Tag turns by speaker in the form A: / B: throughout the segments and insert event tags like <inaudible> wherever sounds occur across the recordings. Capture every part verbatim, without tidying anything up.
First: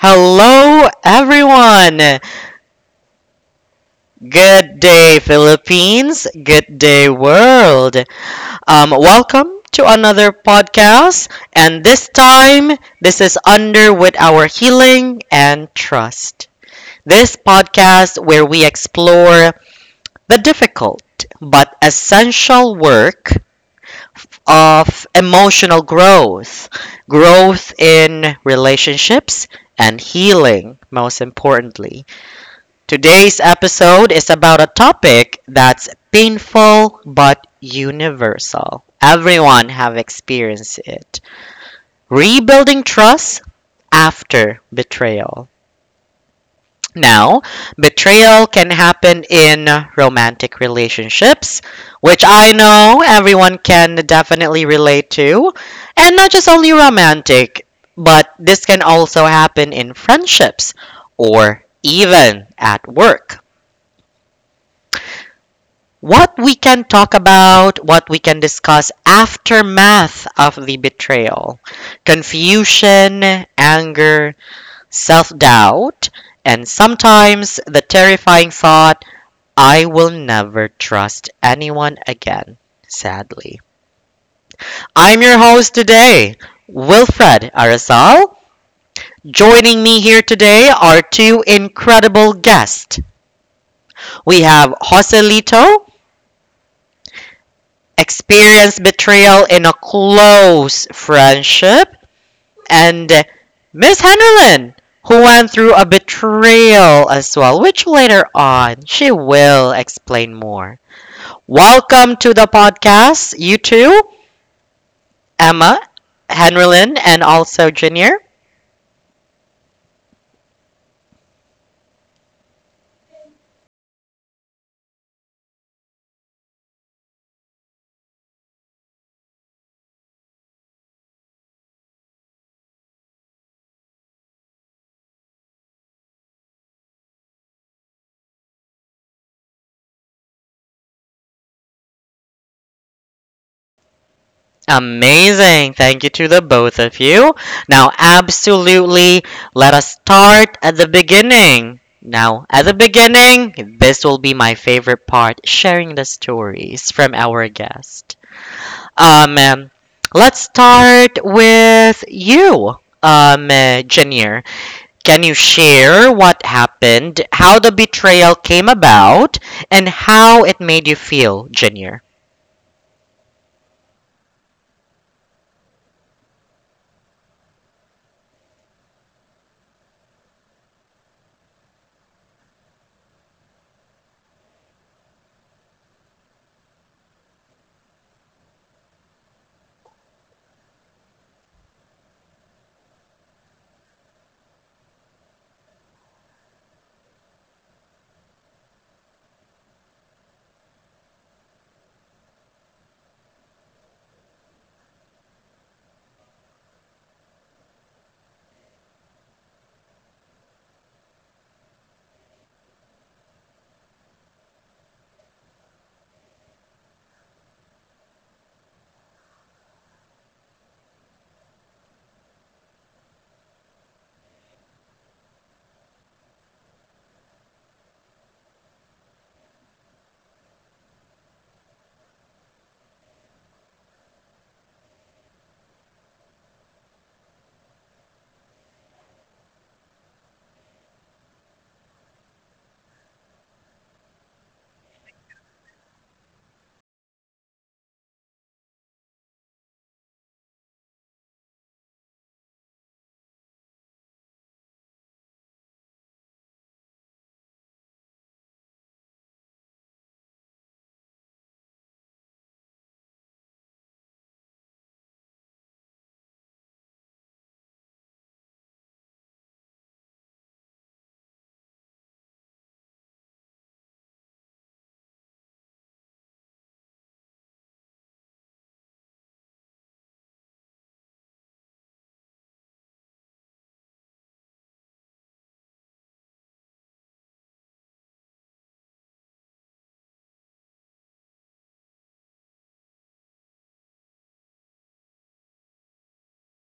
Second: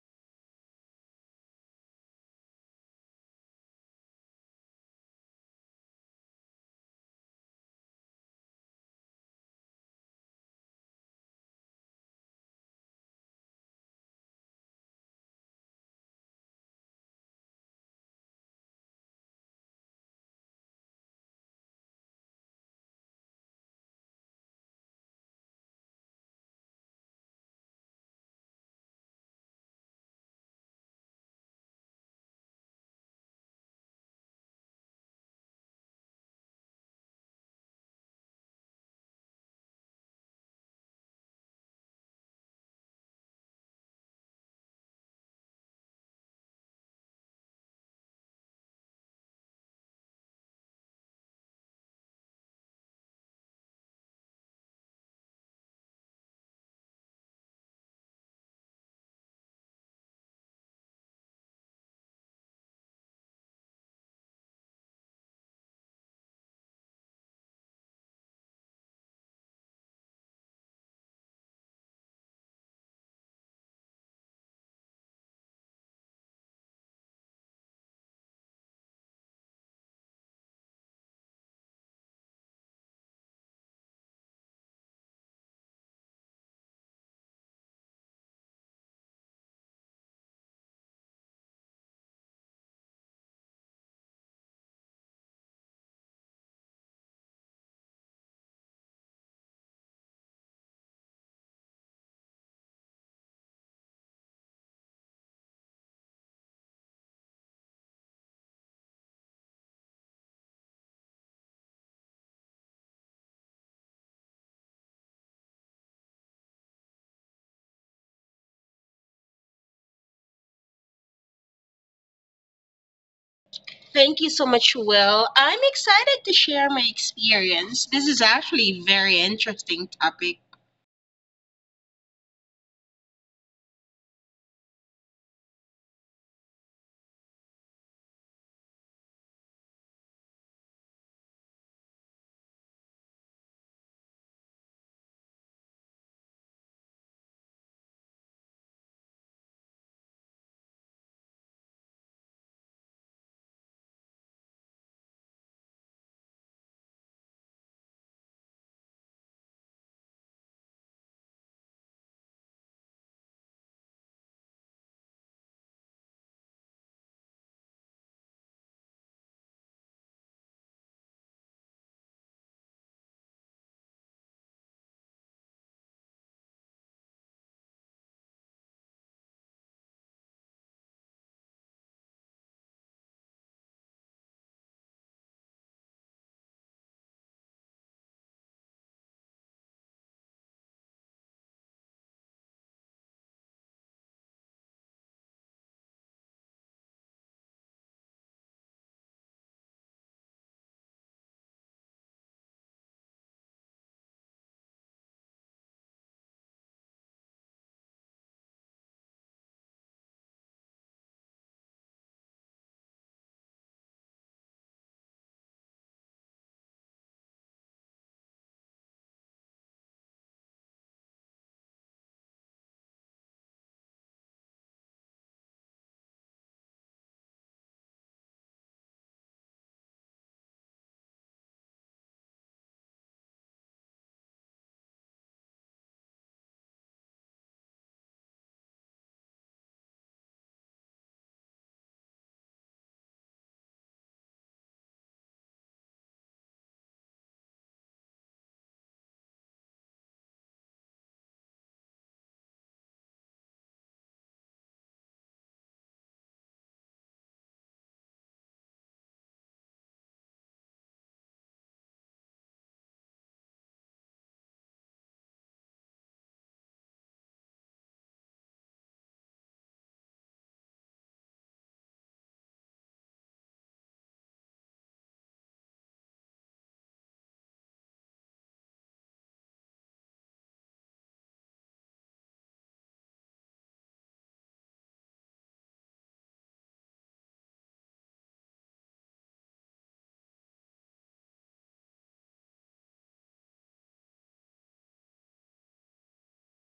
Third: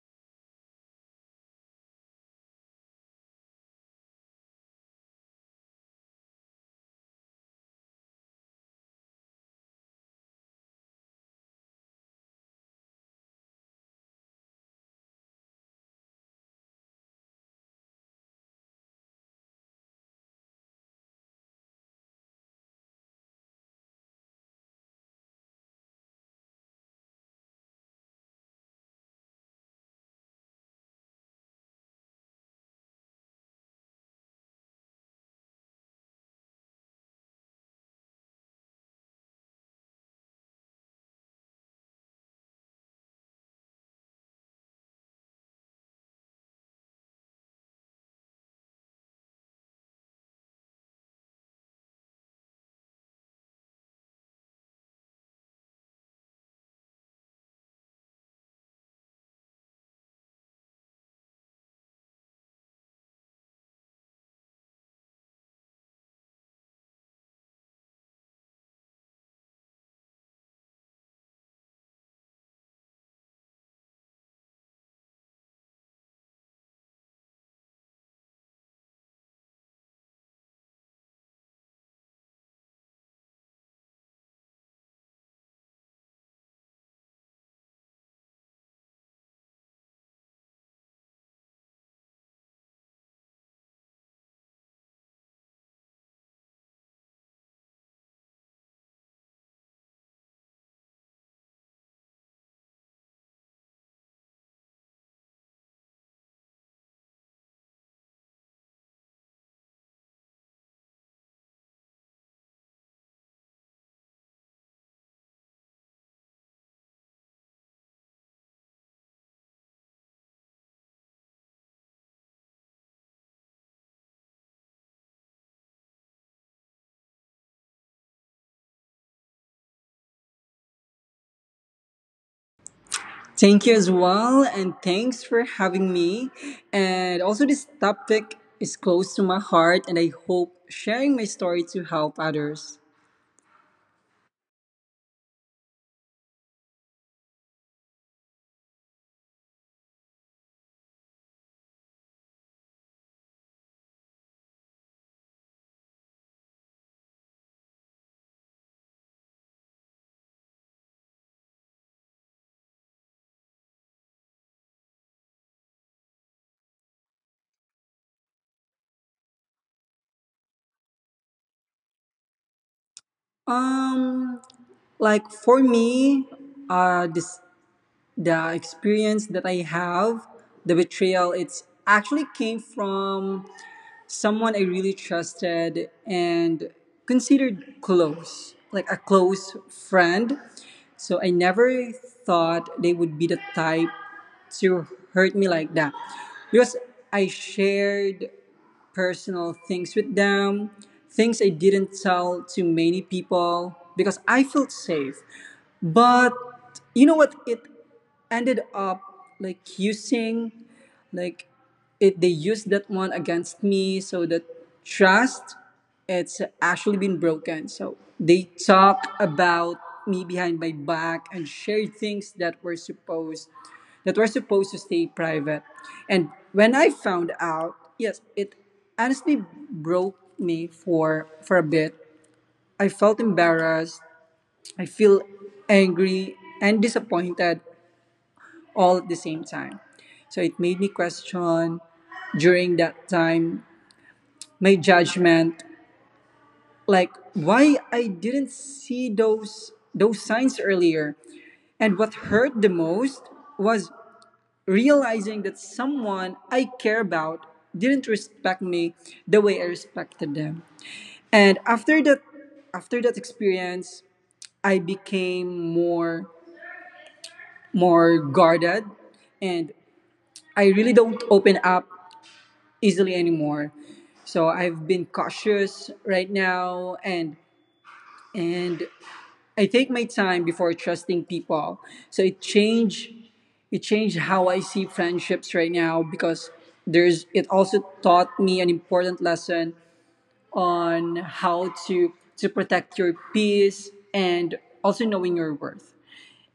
A: Hello, everyone. Good day, Philippines. Good day, world. Um, welcome to another podcast. And this time, this is under with our healing and trust. This podcast where we explore the difficult but essential work of emotional growth, growth in relationships, and healing, most importantly. Today's episode is about a topic that's painful but universal. Everyone have experienced it. Rebuilding trust after betrayal. Now, betrayal can happen in romantic relationships, which I know everyone can definitely relate to, and not just only romantic, but this can also happen in friendships or even at work. What we can talk about, what we can discuss aftermath of the betrayal, confusion, anger, self-doubt, and sometimes the terrifying thought, I will never trust anyone again, sadly. I'm your host today, Wilfred Arazal. Joining me here today are two incredible guests. We have Joselito experienced betrayal in a close friendship, and Miss Henderland, who went through a betrayal as well, which later on she will explain more. Welcome to the podcast, you two, Emma, Henderland, and also Junior.
B: Thank you so much, Will. I'm excited to share my experience. This is actually a very interesting topic.
C: Thank you as well, and thanks for having me. And also, this topic is close to my heart, and I hope sharing my story to help others.
A: Amazing. Thank you to the both of you. Now, absolutely, let us start at the beginning. Now, at the beginning, this will be my favorite part sharing the stories from our guest. Um, um, let's start with you, um, uh, Janier. Can you share what happened, how the betrayal came about, and how it made you feel, Janier?
C: Um, like for me, uh, this the experience that I have, the betrayal. It's actually came from someone I really trusted and considered close, like a close friend. So I never thought they would be the type to hurt me like that because I shared personal things with them, things I didn't tell to many people because I felt safe. But you know what? It ended up like using, like, it they used that one against me. So that trust, it's actually been broken. So they talk about me behind my back and share things that were supposed that were supposed to stay private. And when I found out, yes, it honestly broke me for for a bit. I felt embarrassed, I feel angry and disappointed all at the same time. So it made me question during that time my judgment, like why I didn't see those those signs earlier. And what hurt the most was realizing that someone I care about didn't respect me the way I respected them. And after that after that experience, I became more more guarded and I really don't open up easily anymore. So I've been cautious right now, and and I take my time before trusting people. So it changed it changed how I see friendships right now because there's it also taught me an important lesson on how to to protect your peace and also knowing your worth.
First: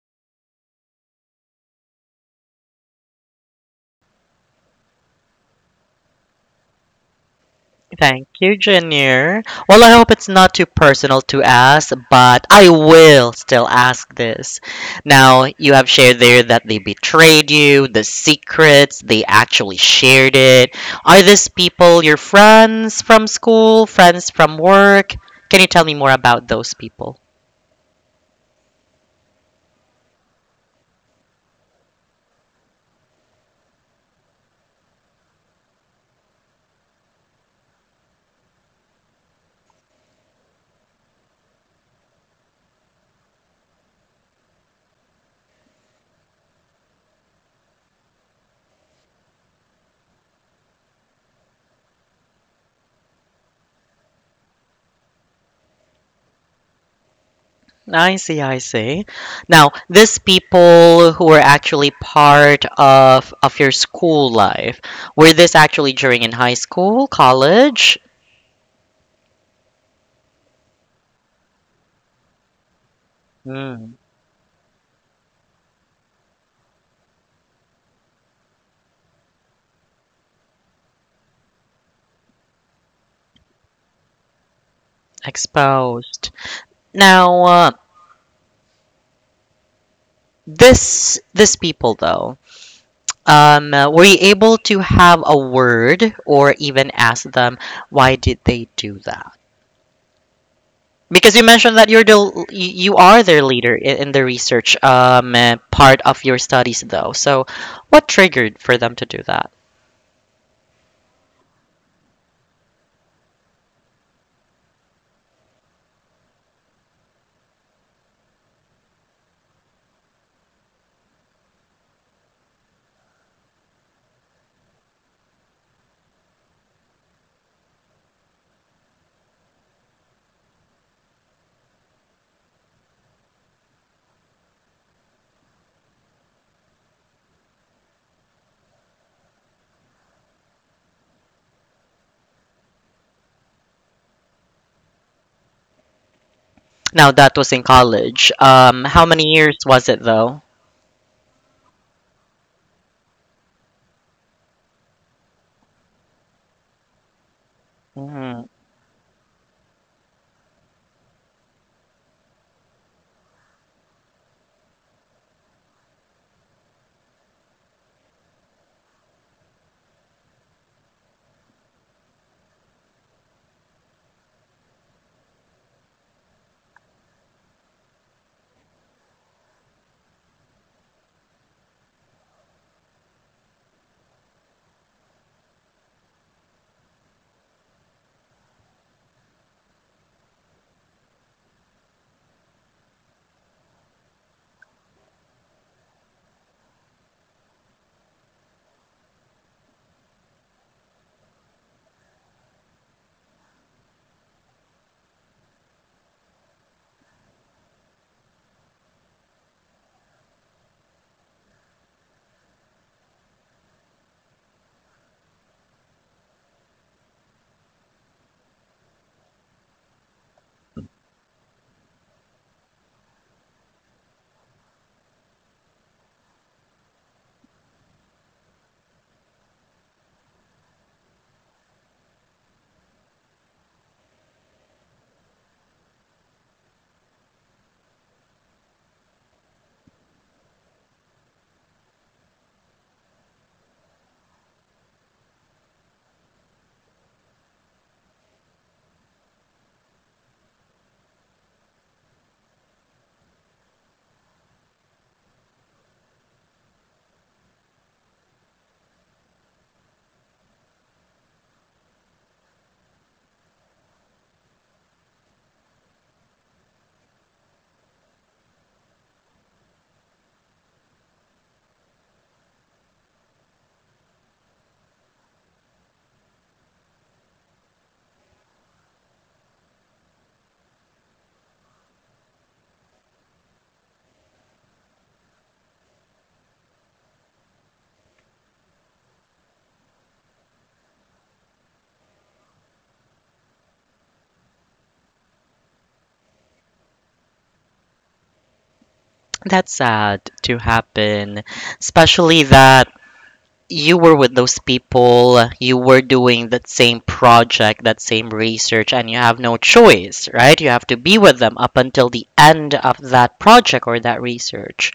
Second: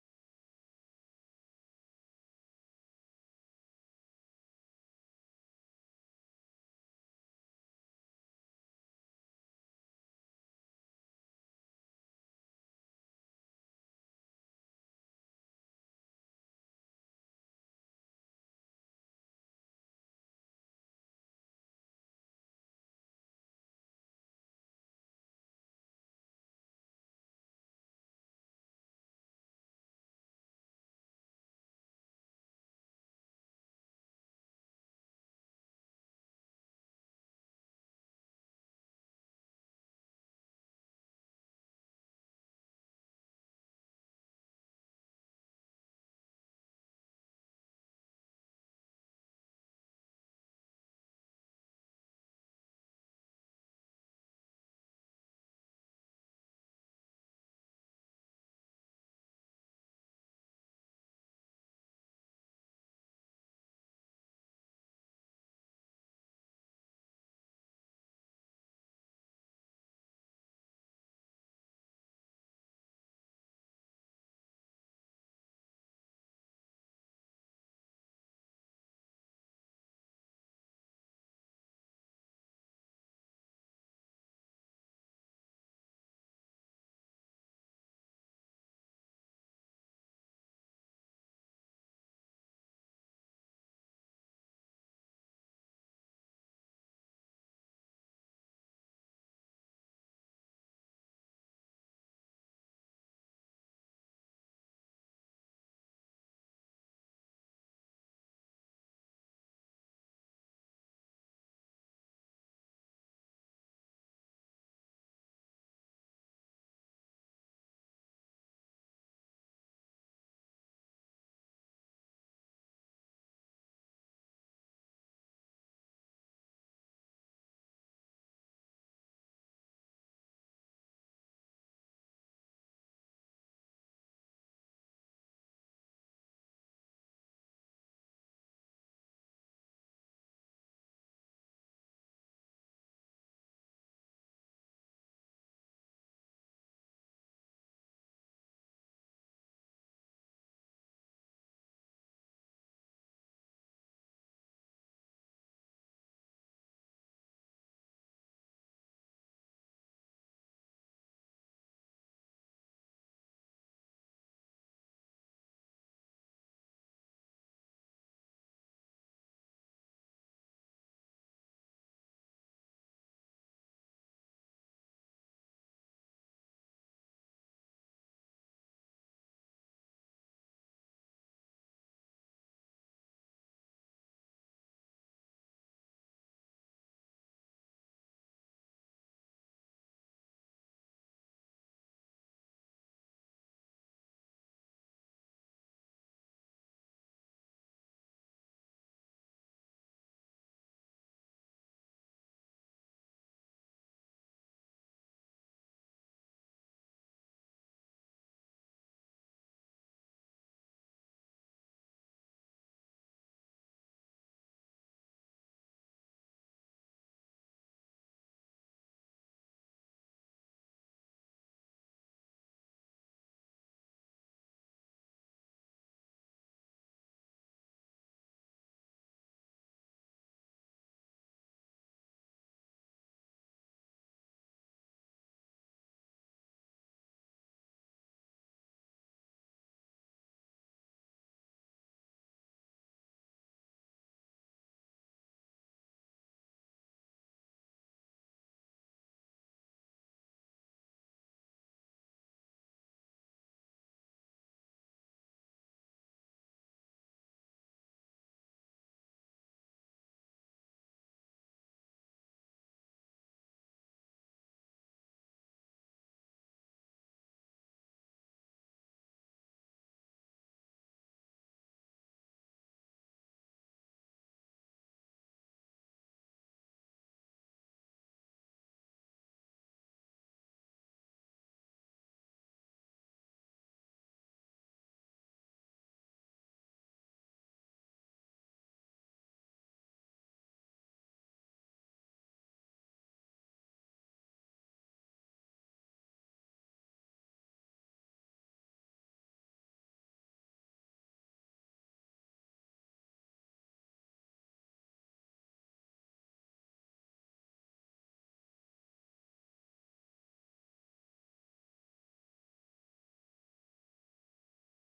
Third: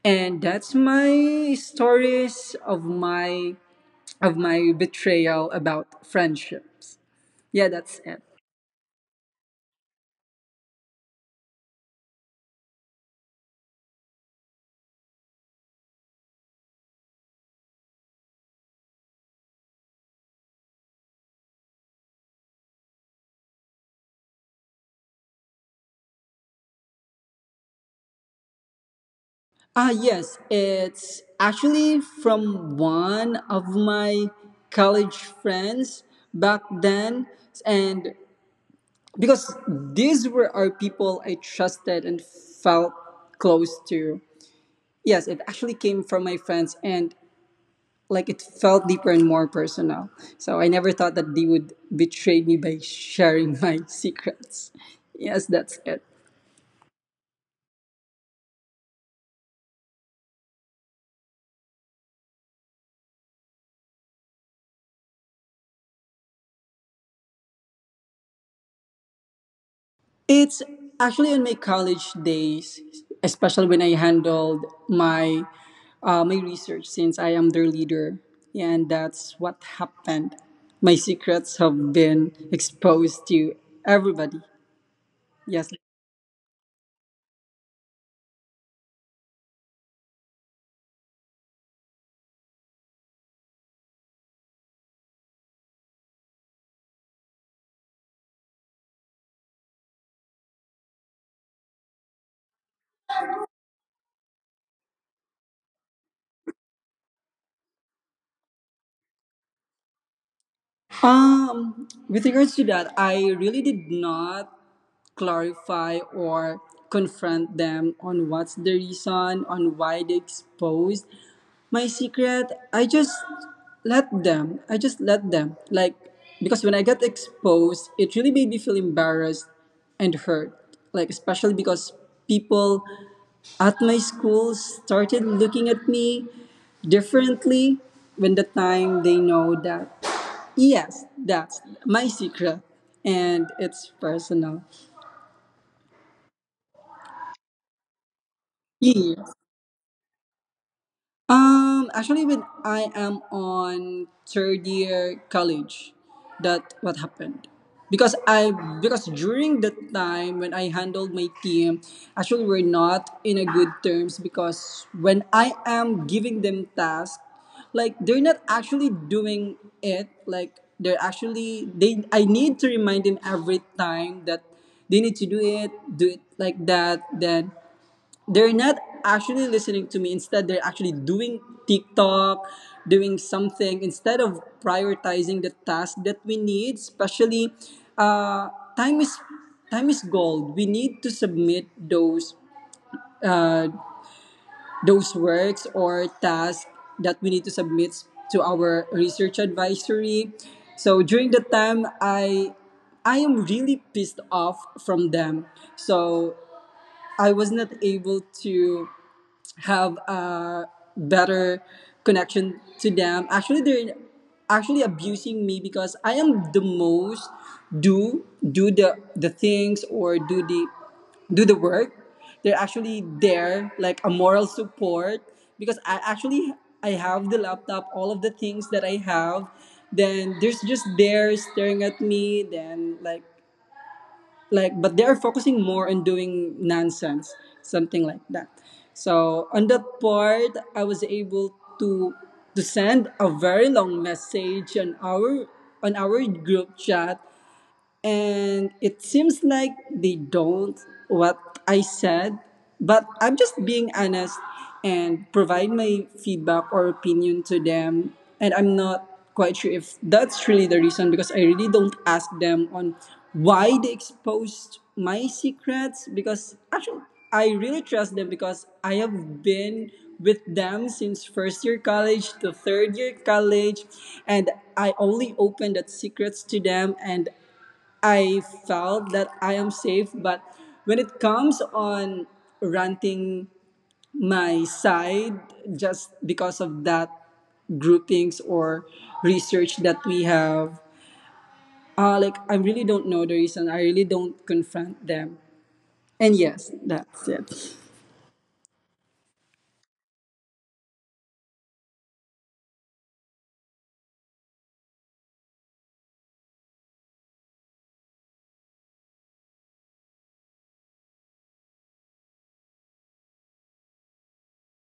C: And that's my stories of my of my betrayal about friendships. Yeah, that's it.
A: Thank you, Junior. Well, I hope it's not too personal to ask, but I will still ask this. Now, you have shared there that they betrayed you, the secrets, they actually shared it. Are these people your friends from school, friends from work? Can you tell me more about those people?
C: Ah, yes, it's actually from one of my college friends back then. And because these were our people I trusted and felt close to. Yes, it actually came from my friends, and like it felt deeper and more personal. So I never thought that they would betray me by sharing <laughs> my secrets. Yes, that's it.
A: I see, I see. Now, these people who were actually part of of your school life, were this actually during in high school, college?
C: It's actually in my college days, especially
A: Mm,
C: when I handled my uh, my research since I am their leader, and that's what happened. My secrets have been exposed to everybody. Yes.
A: exposed. Now, uh, this this people though, um, uh, were you able to have a word or even ask them why did they do that? Because you mentioned that you're the l- y- you are their leader in, in the research um, uh, part of your studies though. So, what triggered for them to do that?
C: Um, with regards to that, I really did not clarify or confront them on what's the reason, on why they exposed my secret. I just let them. I just let them. Like, because when I got exposed, it really made me feel embarrassed and hurt. Like, especially because people at my school started looking at me differently when the time they know that yes, that's my secret and it's personal.
A: Now that was in college. Um, how many
C: Yes.
A: years was it though?
C: Um, actually, when I am on third year college, that what happened. Because I
A: Mm,
C: because during that time when I handled my team, actually we're not in a good terms, because when I am giving them tasks, like they're not actually doing it. Like they're actually they I need to remind them every time that they need to do it, do it like that. Then they're not actually listening to me, instead they're actually doing TikTok, doing something instead of prioritizing the task that we need, especially uh, time is time is gold. We need to submit those uh, those works or tasks that we need to submit to our research advisory. So during the time, i i am really pissed off from them, so I was not able to have a better connection to them. Actually, they're actually abusing me because I am the most do do the the things or do the do the work. They're actually there like a moral support because I actually I have the laptop, all of the things that I have. Then there's just there staring at me. Then like like but they are focusing more on doing nonsense, something like that. So on that part, I was able to to send a very long message on our on our group chat, and it seems like they don't what I said, but I'm just being honest and provide my feedback or opinion to them. And I'm not quite sure if that's really the reason, because I really don't ask them on why they exposed my secrets, because actually I really trust them because I have been with them since first year college to third year college, and I only open that secrets to them and I felt that I am safe, but when it comes on ranting my side just because of that groupings or research that we have, uh, like I really don't know the reason. I really don't confront them. And yes, that's it.
A: that's sad to happen, especially that you were with those people, you were doing that same project, that same research, and you have no choice, right? You have to be with them up until the end of that project or that research.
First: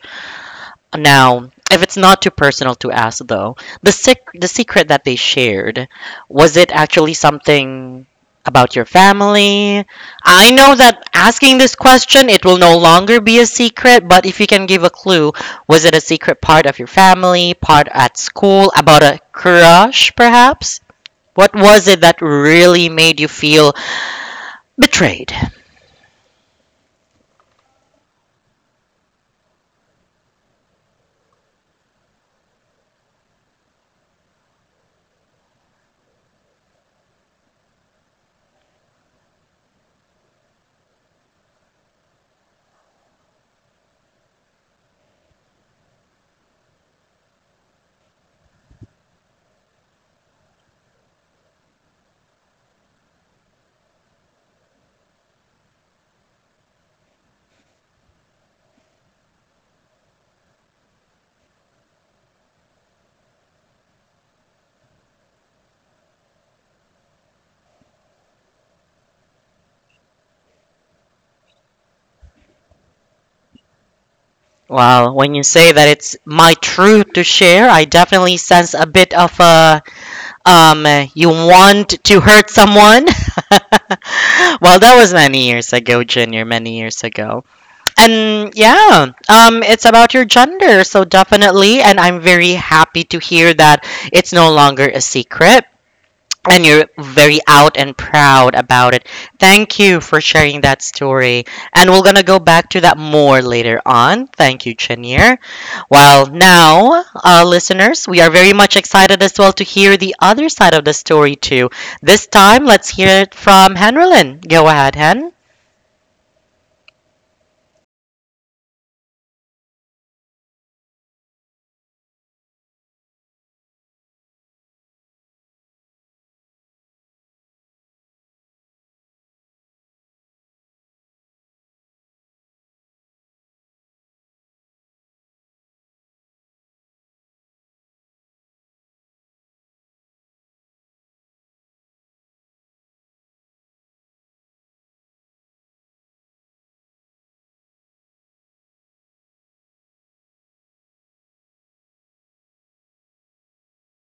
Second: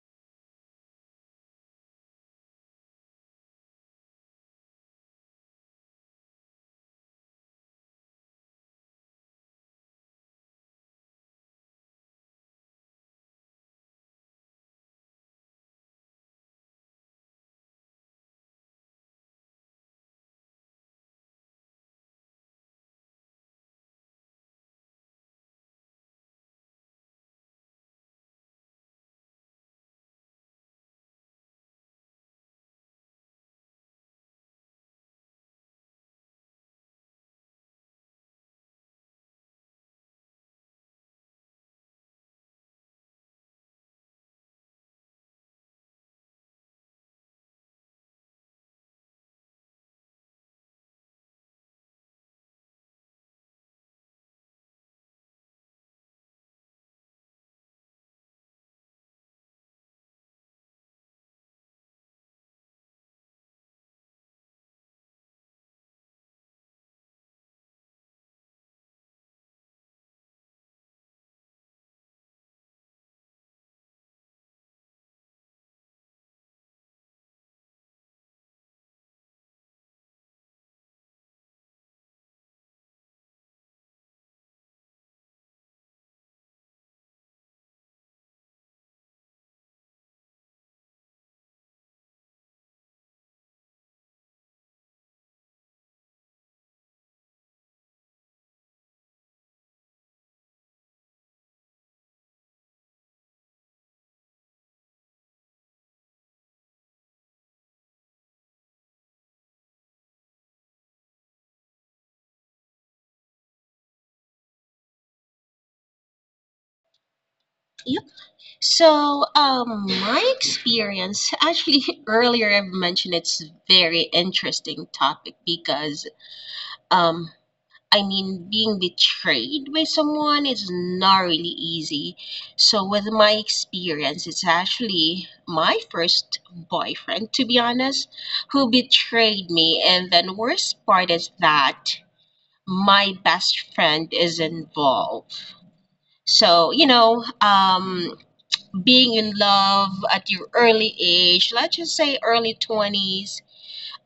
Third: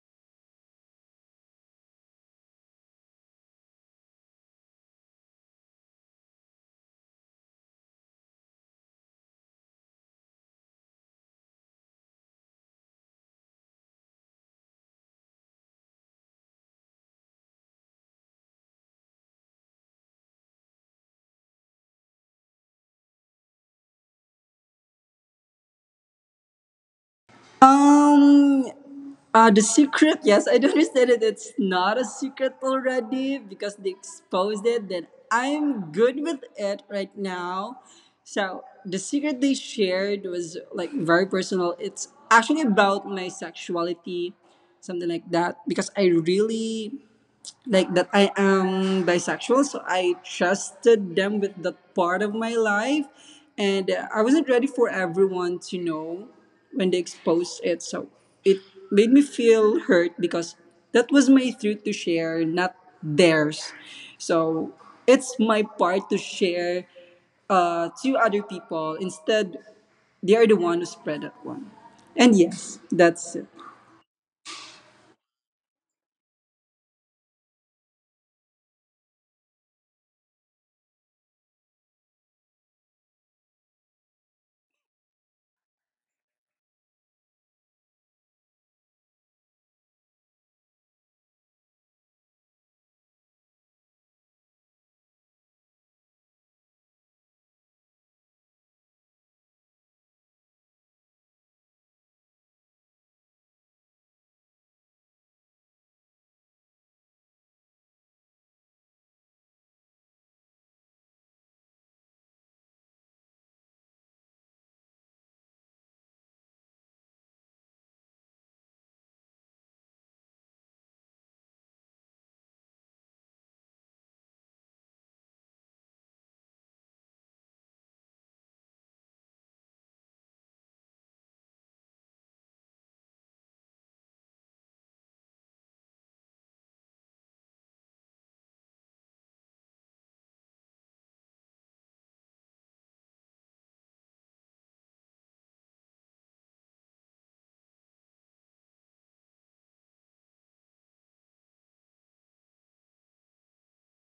A: Now, if it's not too personal to ask, though, the sec- the secret that they shared, was it actually something about your family? I know that asking this question, it will no longer be a secret, but if you can give a clue, was it a secret part of your family, part at school, about a crush, perhaps? What was it that really made you feel betrayed?
C: Um, uh, the secret, yes, I don't <laughs> understand it. It's not a secret already because they exposed it. Then I'm good with it right now. So the secret they shared was like very personal. It's actually about my sexuality, something like that. Because I really like that I am bisexual, so I trusted them with that part of my life, and uh, I wasn't ready for everyone to know when they exposed it. So it made me feel hurt because that was my truth to share, not theirs. So it's my part to share uh, to other people. Instead, they are the one who spread that one. And yes, that's it.
A: Well, when you say that it's my truth to share, I definitely sense a bit of a um, you want to hurt someone. <laughs> Well, that was many years ago, Junior, many years ago. And yeah, um, it's about your gender, so definitely. And I'm very happy to hear that it's no longer a secret and you're very out and proud about it. Thank you for sharing that story. And we're going to go back to that more later on. Thank you, Chenier. Well, now, uh, listeners, we are very much excited as well to hear the other side of the story, too. This time, let's hear it from Henrelin. Go ahead, Hen.
B: Yep. So, um, my experience actually <laughs> earlier I've mentioned it's a very interesting topic because um, I mean being betrayed by someone is not really easy. So, with my experience, it's actually my first boyfriend, to be honest, who betrayed me, and then worst part is that my best friend is involved. So, you know, um, being in love at your early age, let's just say early twenties,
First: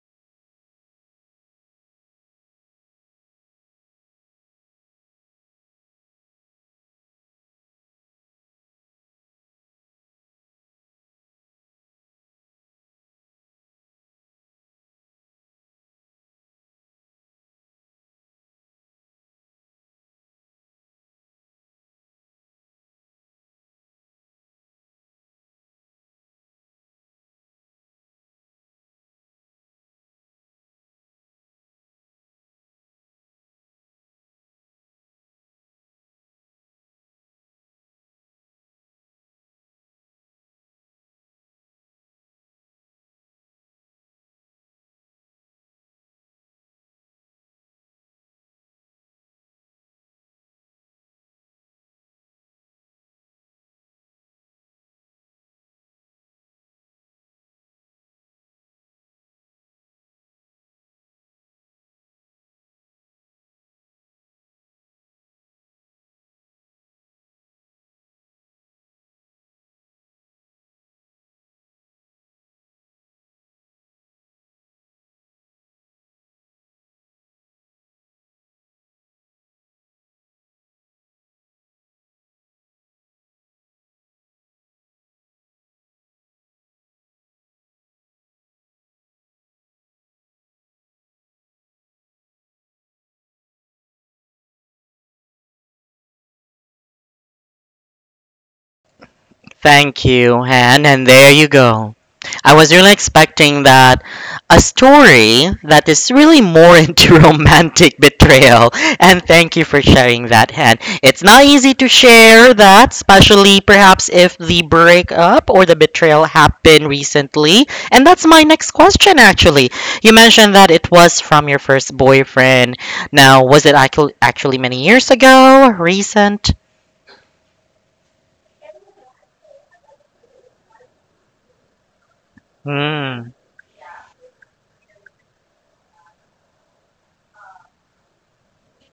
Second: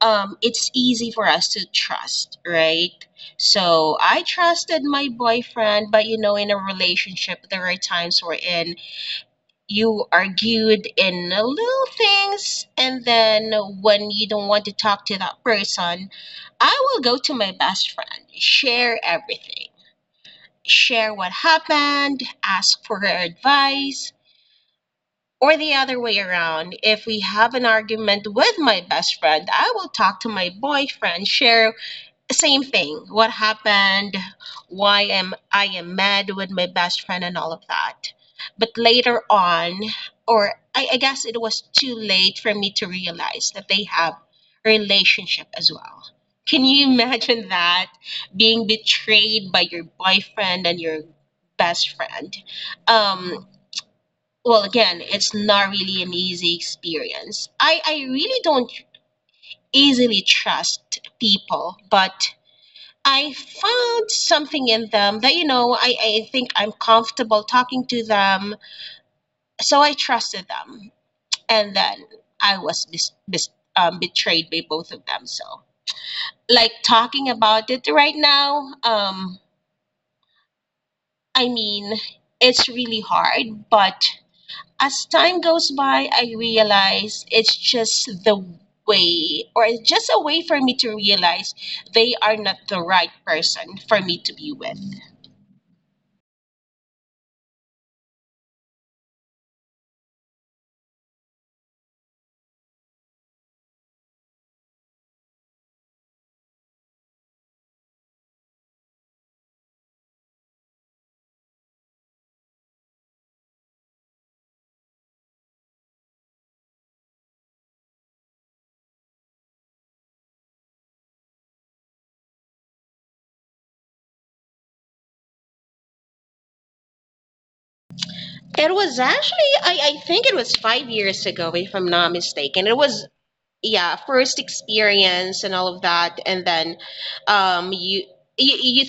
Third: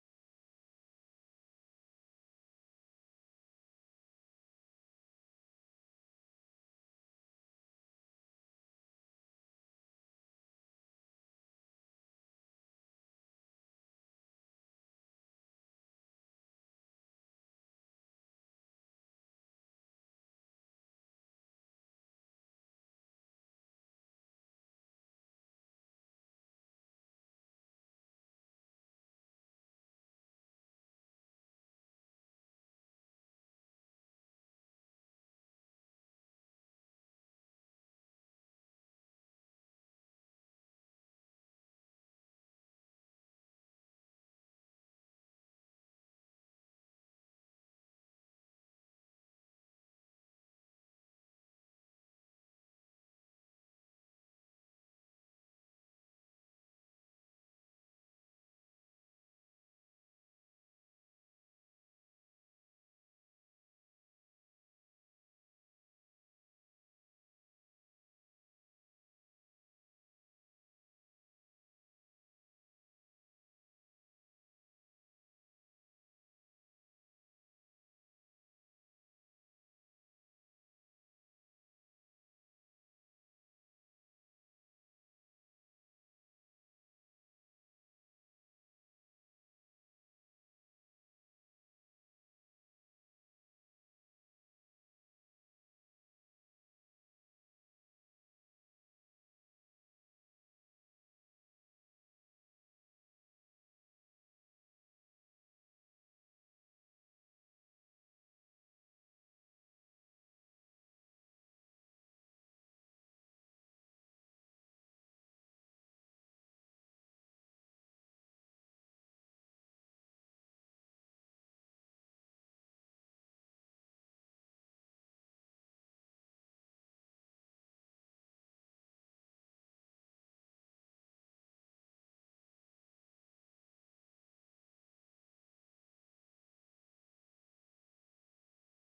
B: um, it's easy for us to trust, right? So I trusted my boyfriend, but you know, in a relationship, there are times wherein you argued in little things, and then when you don't want to talk to that person, I will go to my best friend, share everything. Share what happened, ask for her advice, or the other way around. If we have an argument with my best friend, I will talk to my boyfriend, share same thing what happened, why am I am mad with my best friend and all of that. But later on, or I, I guess it was too late for me to realize that they have a relationship as well. Can you <laughs> imagine that, being betrayed by your boyfriend and your best friend? um well, again, it's not really an easy experience. I i really don't easily trust people, but I found something in them that, you know, I, I think I'm comfortable talking to them. So I trusted them. And then I was bis- bis- um, betrayed by both of them. So, like, talking about it right now, um, I mean, it's really hard, but as time goes by, I realize it's just the way, or it's just a way for me to realize they are not the right person for me to be with.
A: Thank you, Anne, and there you go. I was really expecting that a story that is really more <laughs> into romantic betrayal, and thank you for sharing that, Anne. It's not easy to share that, especially perhaps if the breakup or the betrayal happened recently. And that's my next question, actually. You mentioned that it was from your first boyfriend. Now, was it actu- actually many years ago, recent?
B: It was actually, I, I think it was five years ago, if I'm not mistaken. It was,
A: Hmm,
B: yeah, first experience and all of that. And then um you you, you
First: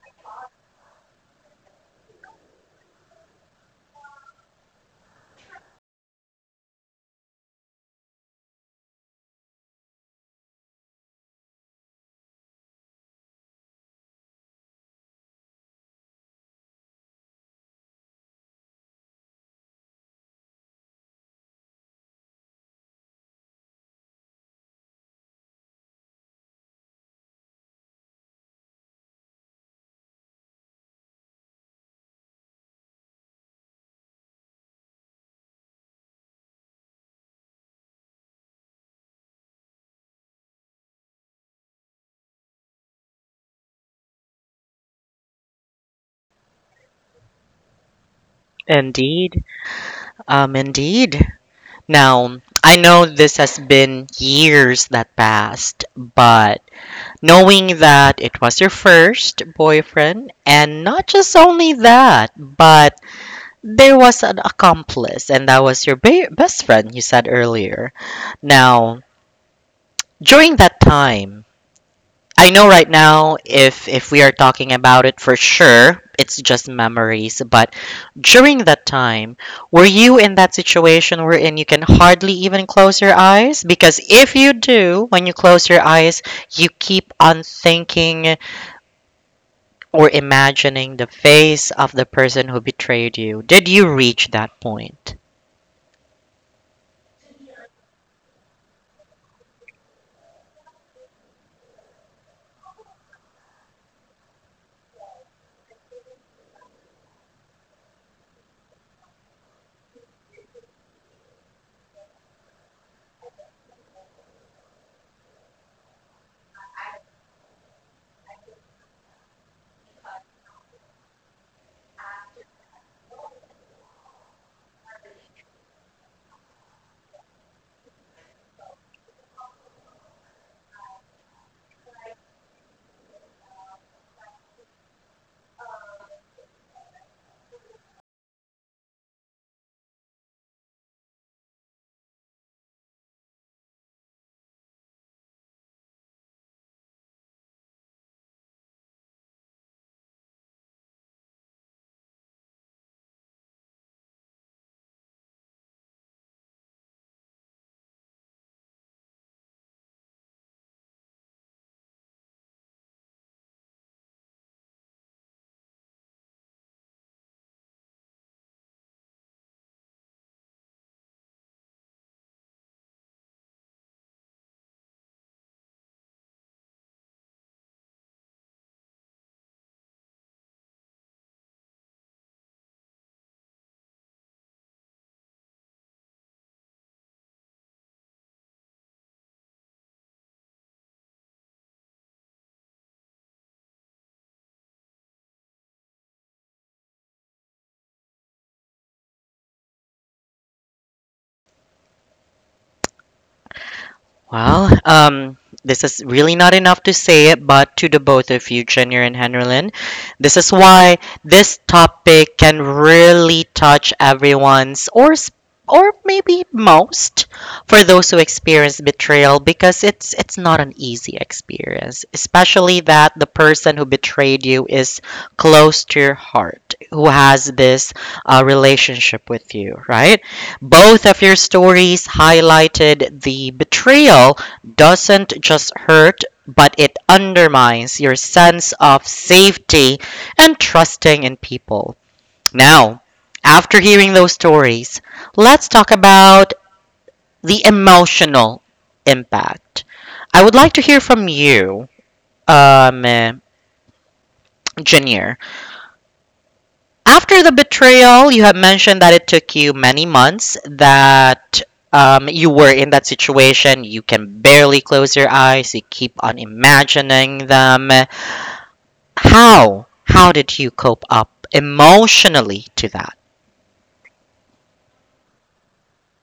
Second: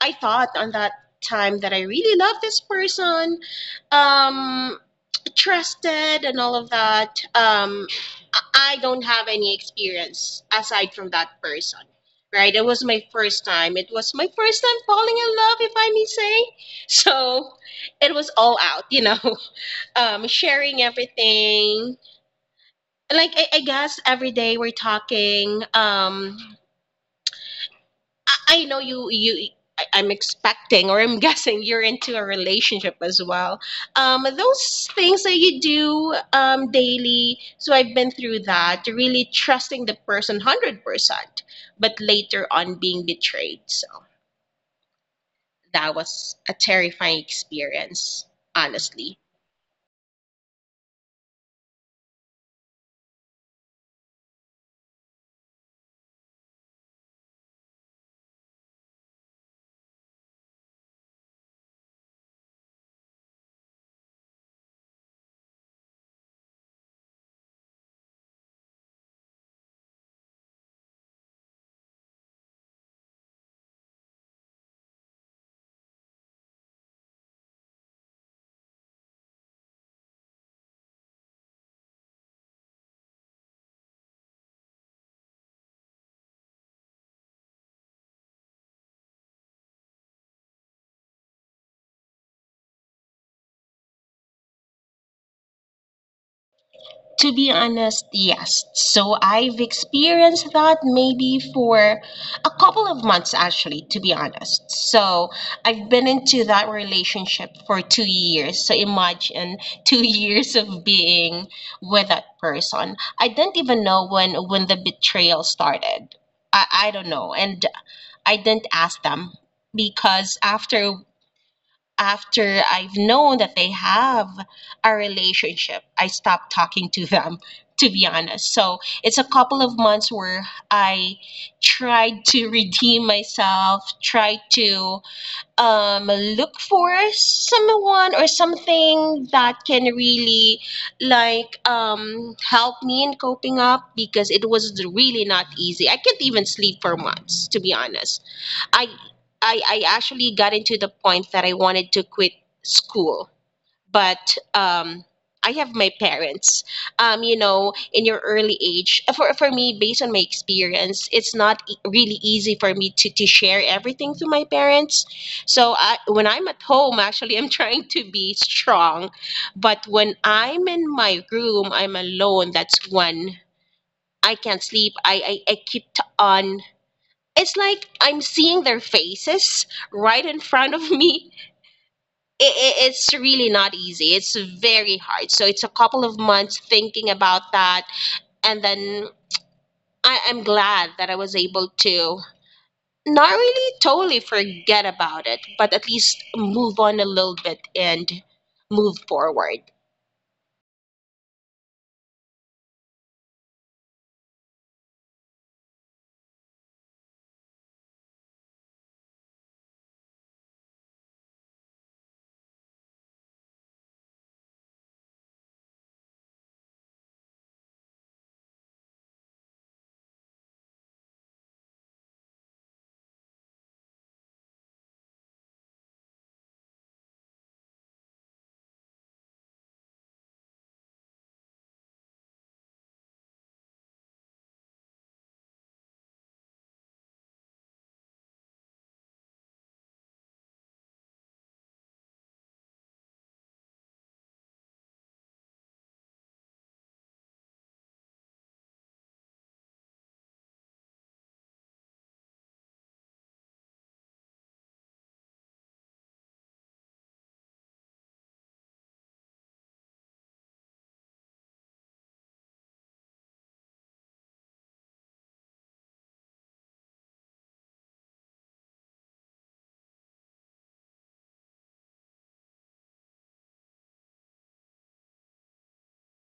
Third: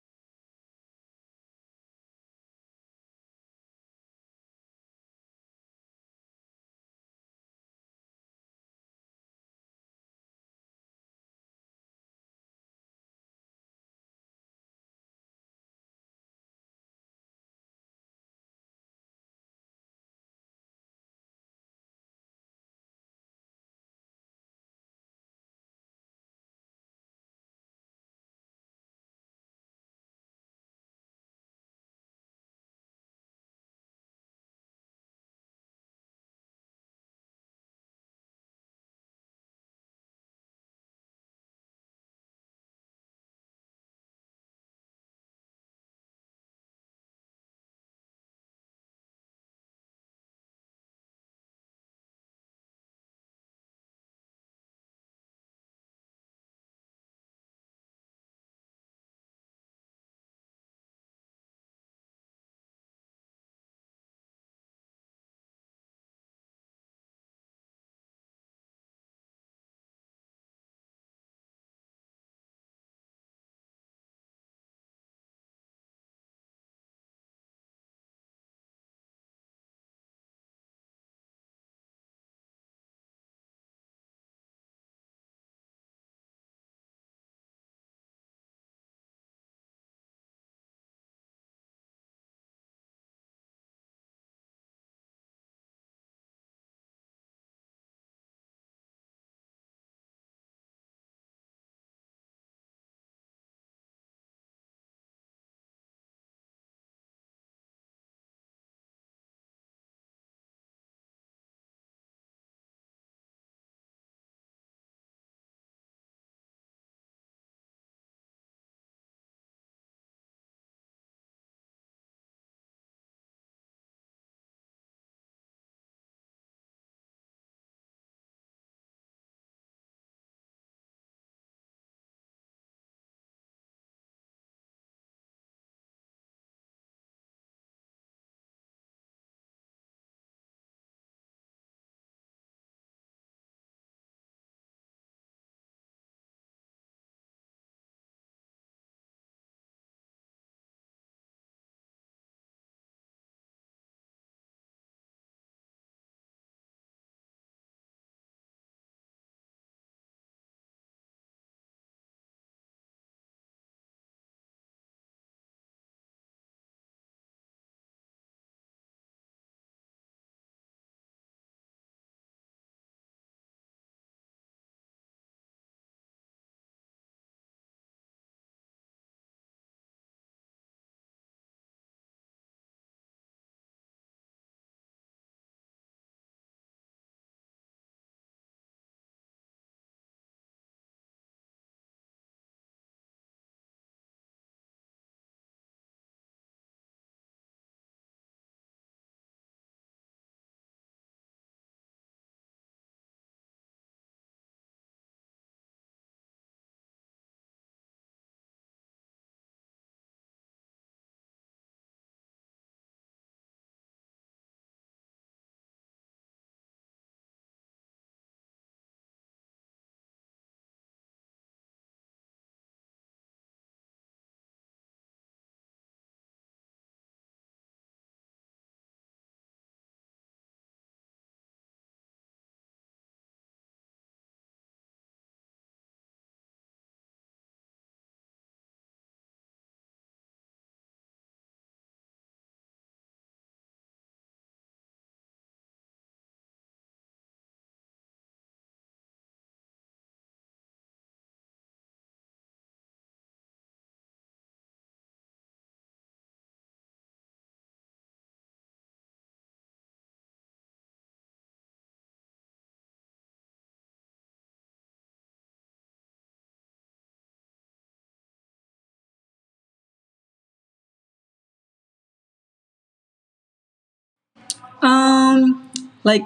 B: i thought on that time that I really love this person. um Trusted and all of that. um i I don't have any experience aside from that person, right? It was my first time, it was my first time falling in love, if I may say. So it was all out, you know. <laughs> Um sharing everything, like I, I guess every day we're talking. Um I, I know you you I, I'm expecting, or I'm <laughs> guessing you're into a relationship as well, um those things that you do um daily. So I've been through that, really trusting the person one hundred percent, but later on being betrayed. So that was a terrifying experience, honestly.
A: indeed. Um, indeed. Now, I know this has been years that passed, but knowing that it was your first boyfriend, and not just only that, but there was an accomplice, and that was your ba- best friend you said earlier. Now, during that time, I know right now, if if we are talking about it for sure, it's just memories. But during that time, were you in that situation wherein you can hardly even close your eyes? Because if you do, when you close your eyes, you keep on thinking or imagining the face of the person who betrayed you. Did you reach that point?
B: To be honest, yes. So I've experienced that maybe for a couple of months, actually, to be honest. So I've been into that relationship for two years. So imagine two <laughs> years of being with that person. I didn't even know when, when the betrayal started. I, I don't know. And I didn't ask them, because after after I've known that they have a relationship, I stopped talking to them, to be honest. So it's a couple of months where I tried to redeem myself, tried to um, look for someone or something that can really like um, help me in coping up, because it was really not easy. I can't even sleep for months, to be honest. I I I actually got into the point that I wanted to quit school, but um I have my parents. Um, you know, in your early age, for for me, based on my experience, it's not e- really easy for me to to share everything to my parents. So I, when I'm at home, actually, I'm <laughs> trying to be strong, but when I'm in my room, I'm alone. That's when I can't sleep. I I, I keep on, it's like I'm seeing their faces right in front of me. I I It's really not easy. It's very hard. So it's a couple of months thinking about that, and then I, I'm glad that I was able to not really totally forget about it, but at least move on a little bit and move forward.
A: Well, um, this is really not enough to say it, but to the both of you, Junior and Henrylin, this is why this topic can really touch everyone's or s- or maybe most for those who experience betrayal because it's it's not an easy experience, especially that the person who betrayed you is close to your heart, who has this uh, relationship with you, right? Both of your stories highlighted the betrayal doesn't just hurt, but it undermines your sense of safety and trusting in people. Now, after hearing those stories, let's talk about the emotional impact. I would like to hear from you, um, Janir. After the betrayal, you have mentioned that it took you many months, that um, you were in that situation. You can barely close your eyes, you keep on imagining them. How? How did you cope up emotionally to that?
C: Um, like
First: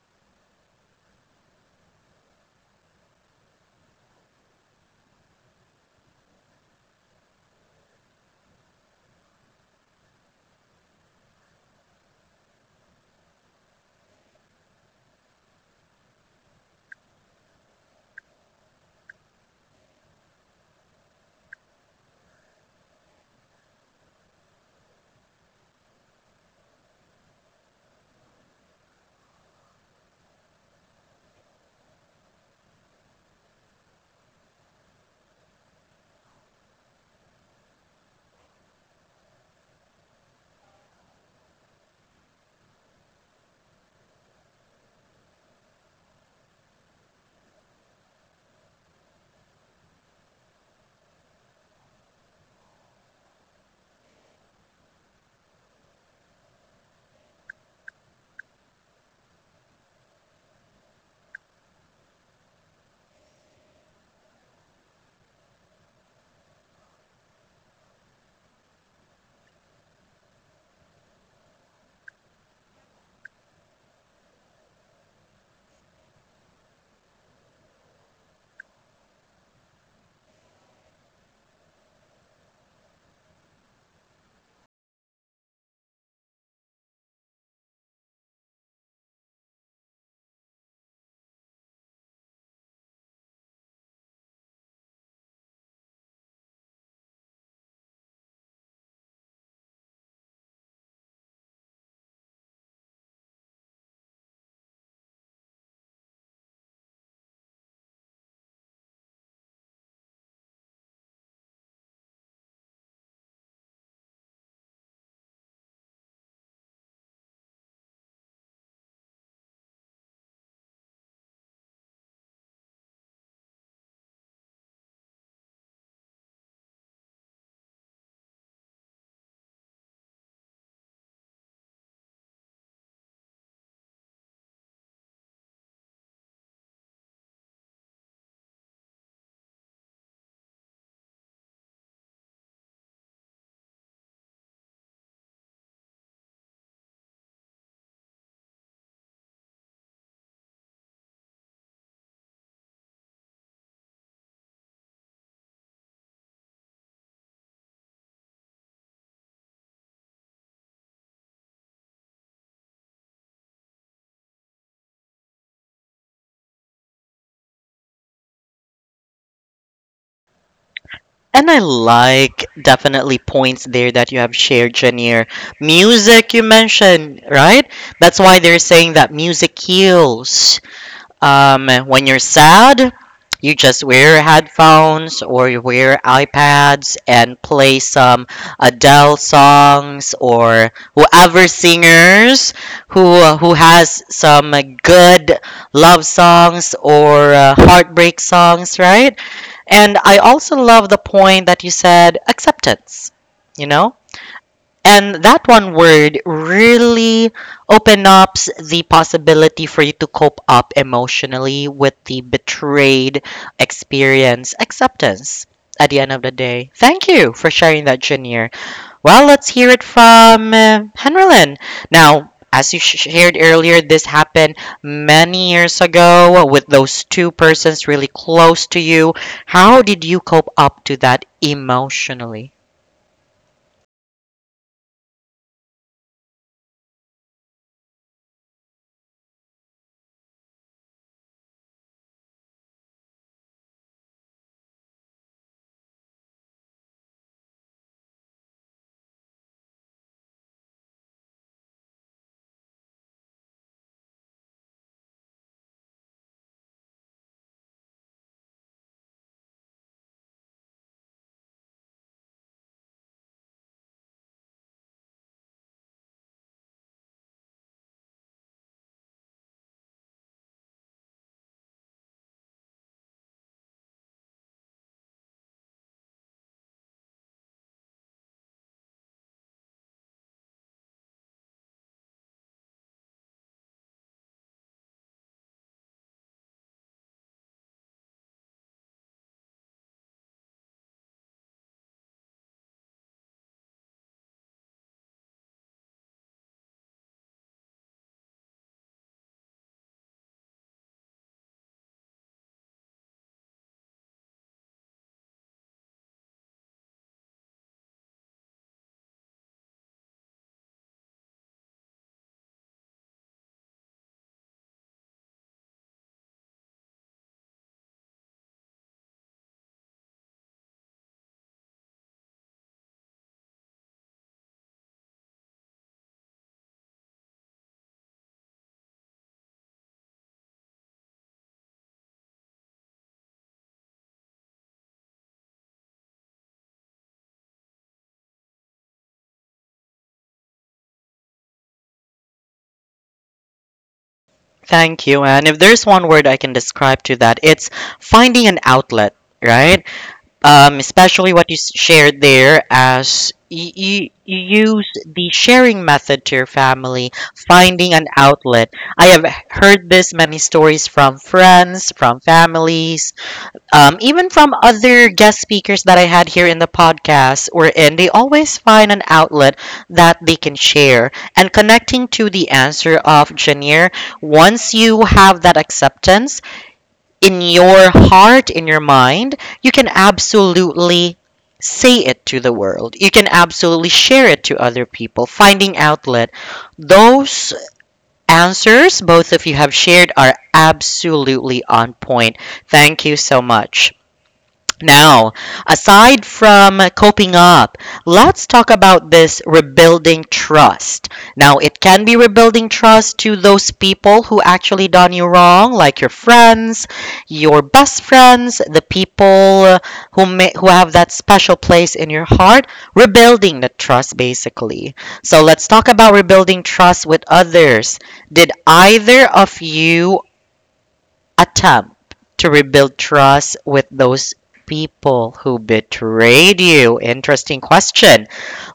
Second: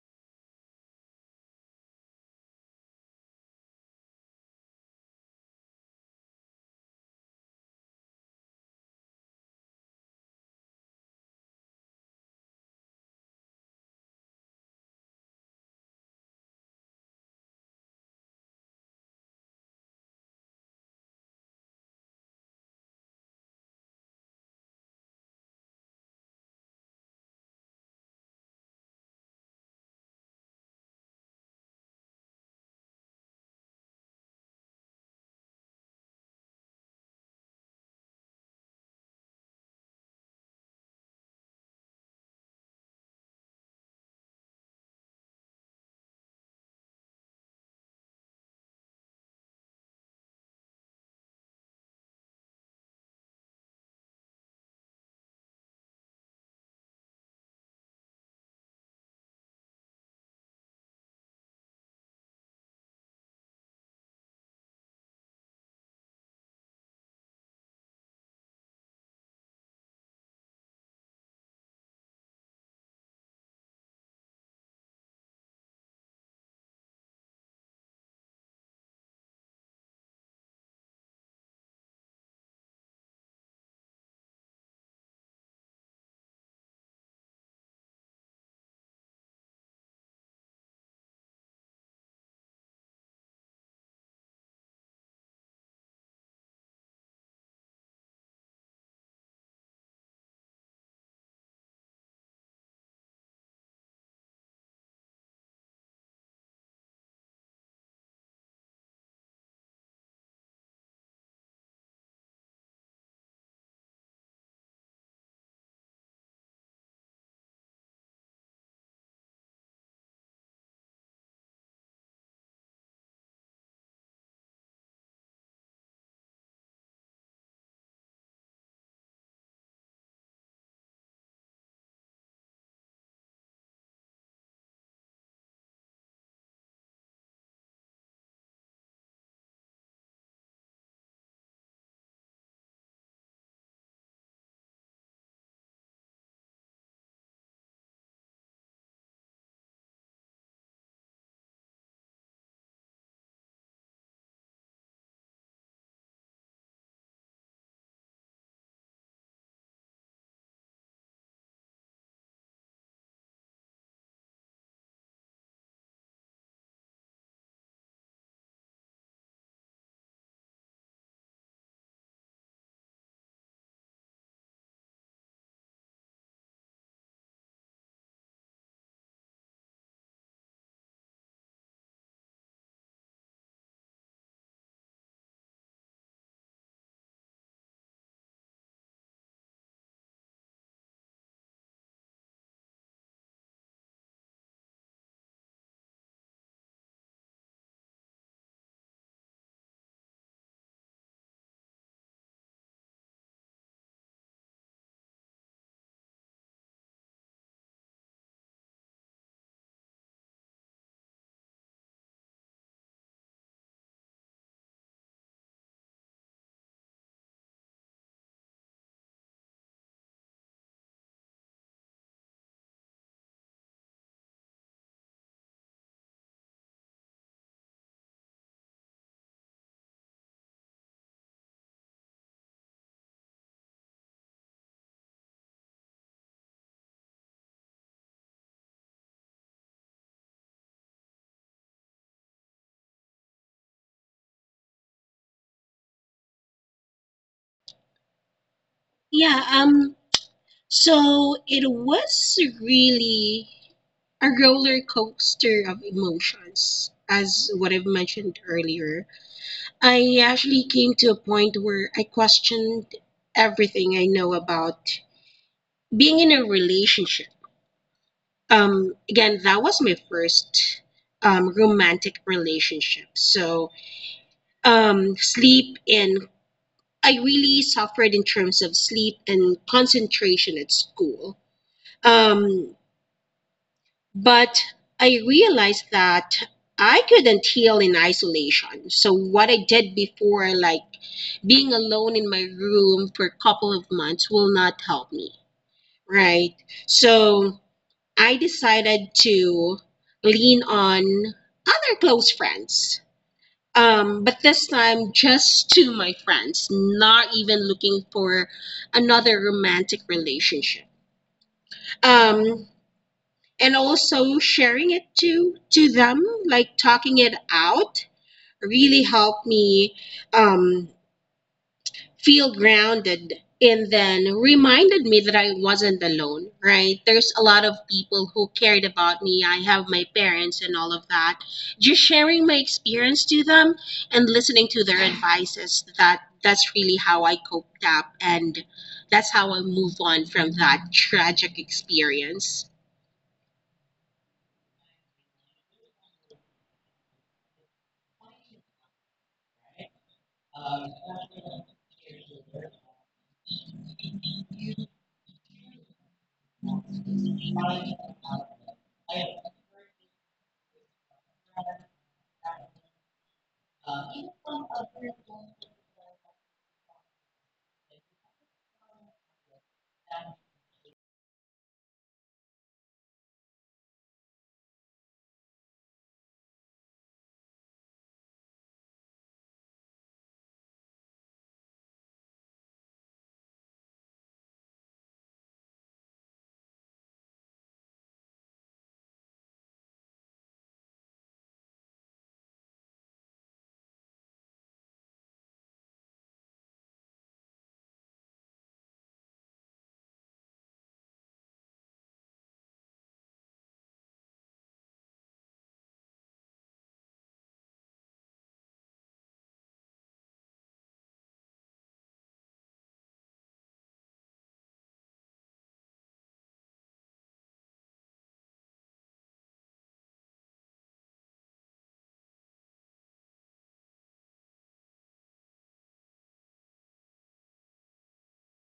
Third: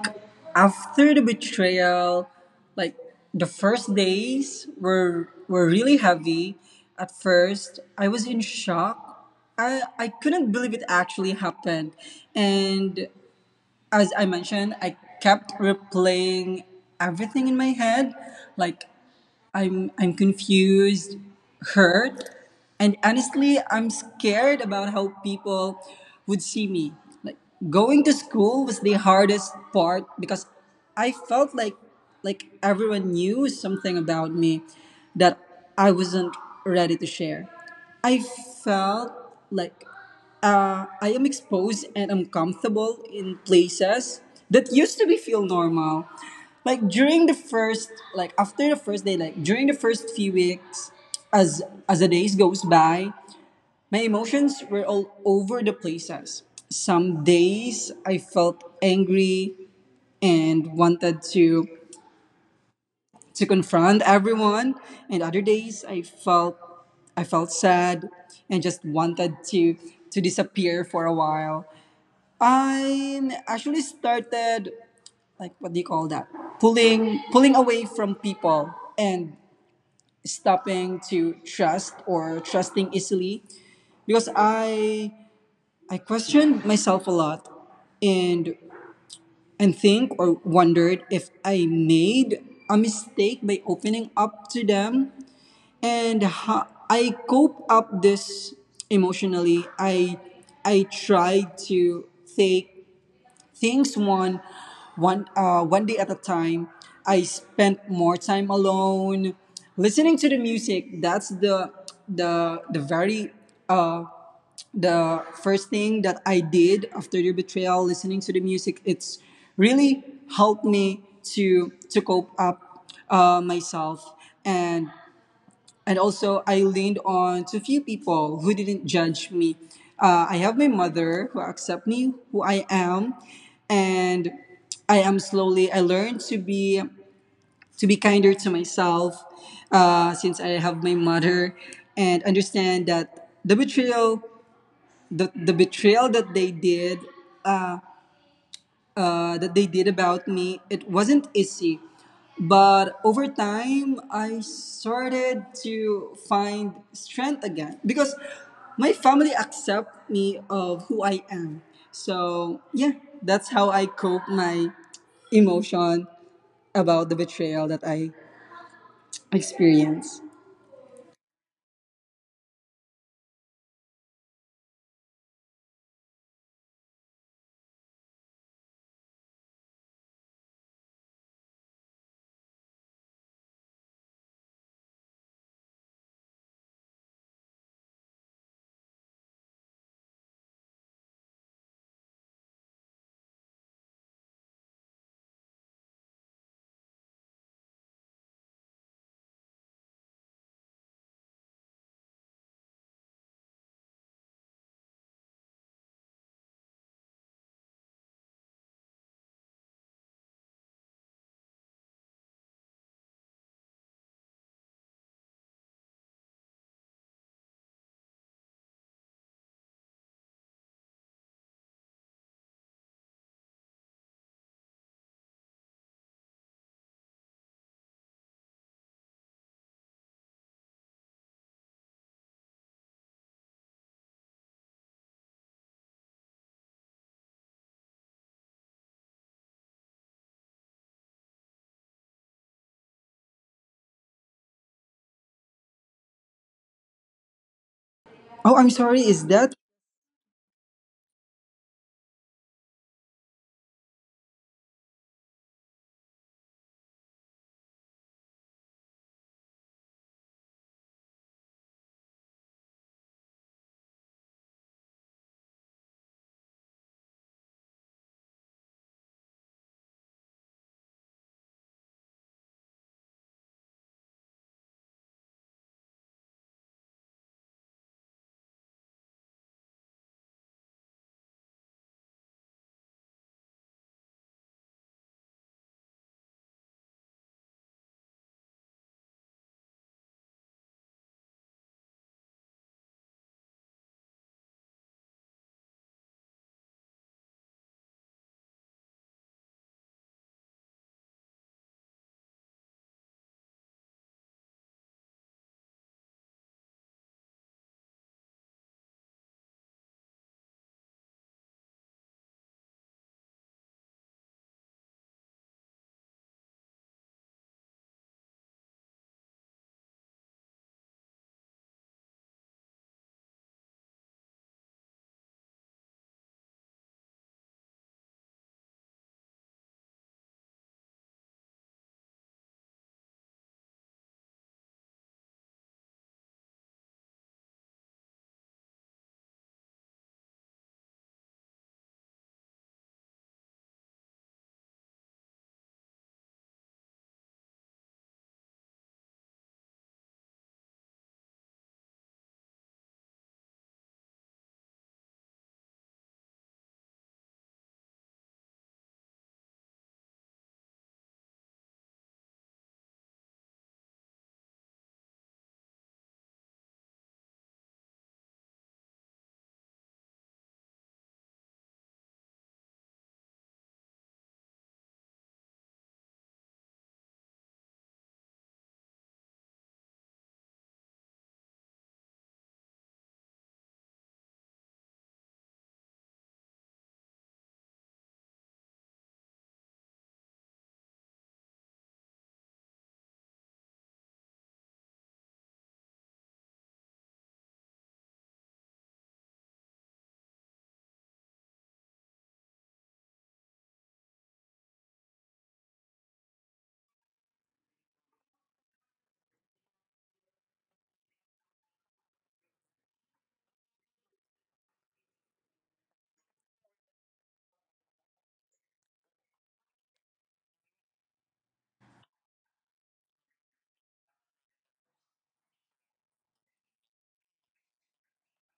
C: after the betrayal, like the first days were were really heavy. At first, I was in shock. I I couldn't believe it actually happened. And as I mentioned, I kept replaying everything in my head, like I'm I'm confused, hurt, and honestly, I'm scared about how people would see me. Like going to school was the hardest part because I felt like like everyone knew something about me that I wasn't ready to share. I felt like uh, I am exposed and uncomfortable in places that used to be feel normal, like during the first, like after the first day, like during the first few weeks. as as the days goes by, my emotions were all over the places. Some days I felt angry and wanted to to confront everyone, and other days i felt i felt sad and just wanted to to disappear for a while. I actually started, like, what do you call that, pulling pulling away from people and stopping to trust or trusting easily, because I I questioned myself a lot, and and think or wondered if I made a mistake by opening up to them. And how I cope up this emotionally, I I tried to take things one, one, uh, one day at a time. I spent more time alone, listening to the music. That's the the the very the first thing that I did after your betrayal. Listening to the music, it's really helped me to to cope up uh, myself, and and also I leaned on to few people who didn't judge me. Uh, I have my mother who accept me who I am, and I am slowly. I learned to be to be kinder to myself, uh, since I have my mother, and understand that the betrayal, the, the betrayal that they did uh, that they did about me, it wasn't easy. But over time, I started to find strength again because my family accept me of who I am. So yeah, that's how I cope my emotion about the betrayal that I experienced.
A: And I like definitely points there that you have shared, Janir. Music, you mentioned, right? That's why they're saying that music heals. Um, when you're sad, you just wear headphones or you wear iPads and play some Adele songs or whoever singers who who has some good love songs or uh, heartbreak songs, right? And I also love the point that you said acceptance. You know, and that one word really open up the possibility for you to cope up emotionally with the betrayed experience acceptance at the end of the day. Thank you for sharing that, Junior. Well, let's hear it from uh, Henrylin. Now, as you shared earlier, this happened many years ago with those two persons really close to you. How did you cope up to that emotionally?
C: Oh, I'm sorry. Is
B: Yeah,
C: that
B: um, so it was really a roller coaster of emotions, as what I've mentioned earlier. I actually came to a point where I questioned everything I know about being in a relationship. Um, again, that was my first um, romantic relationship. So, um, sleep and I really suffered in terms of sleep and concentration at school. Um, But I realized that I couldn't heal in isolation. So what I did before, like being alone in my room for a couple of months, will not help me, right? So I decided to lean on other close friends. Um, but this time, just to my friends, not even looking for another romantic relationship. Um, and also sharing it to to them, like talking it out really helped me um, feel grounded, and then reminded me that I wasn't alone, right? There's a lot of people who cared about me. I have my parents and all of that. Just sharing my experience to them and listening to their advices, that that's really how I coped up, and that's how I move on from that tragic experience.
A: Thank you. And if there's one word I can describe to that, it's finding an outlet, right? Um, especially what you s- shared there as you, you, you use the sharing method to your family, finding an outlet. I have heard this many stories from friends, from families, um, even from other guest speakers that I had here in the podcast or in, they always find an outlet that they can share. And connecting to the answer of Janir, once you have that acceptance in your heart, in your mind, you can absolutely say it to the world. You can absolutely share it to other people. Finding outlet. Those answers both of you have shared are absolutely on point. Thank you so much. Now, aside from coping up, let's talk about this rebuilding trust. Now, it can be rebuilding trust to those people who actually done you wrong, like your friends, your best friends, the people who may, who have that special place in your heart, rebuilding the trust basically. So, let's talk about rebuilding trust with others. Did either of you attempt to rebuild trust with those people who betrayed you? Interesting question.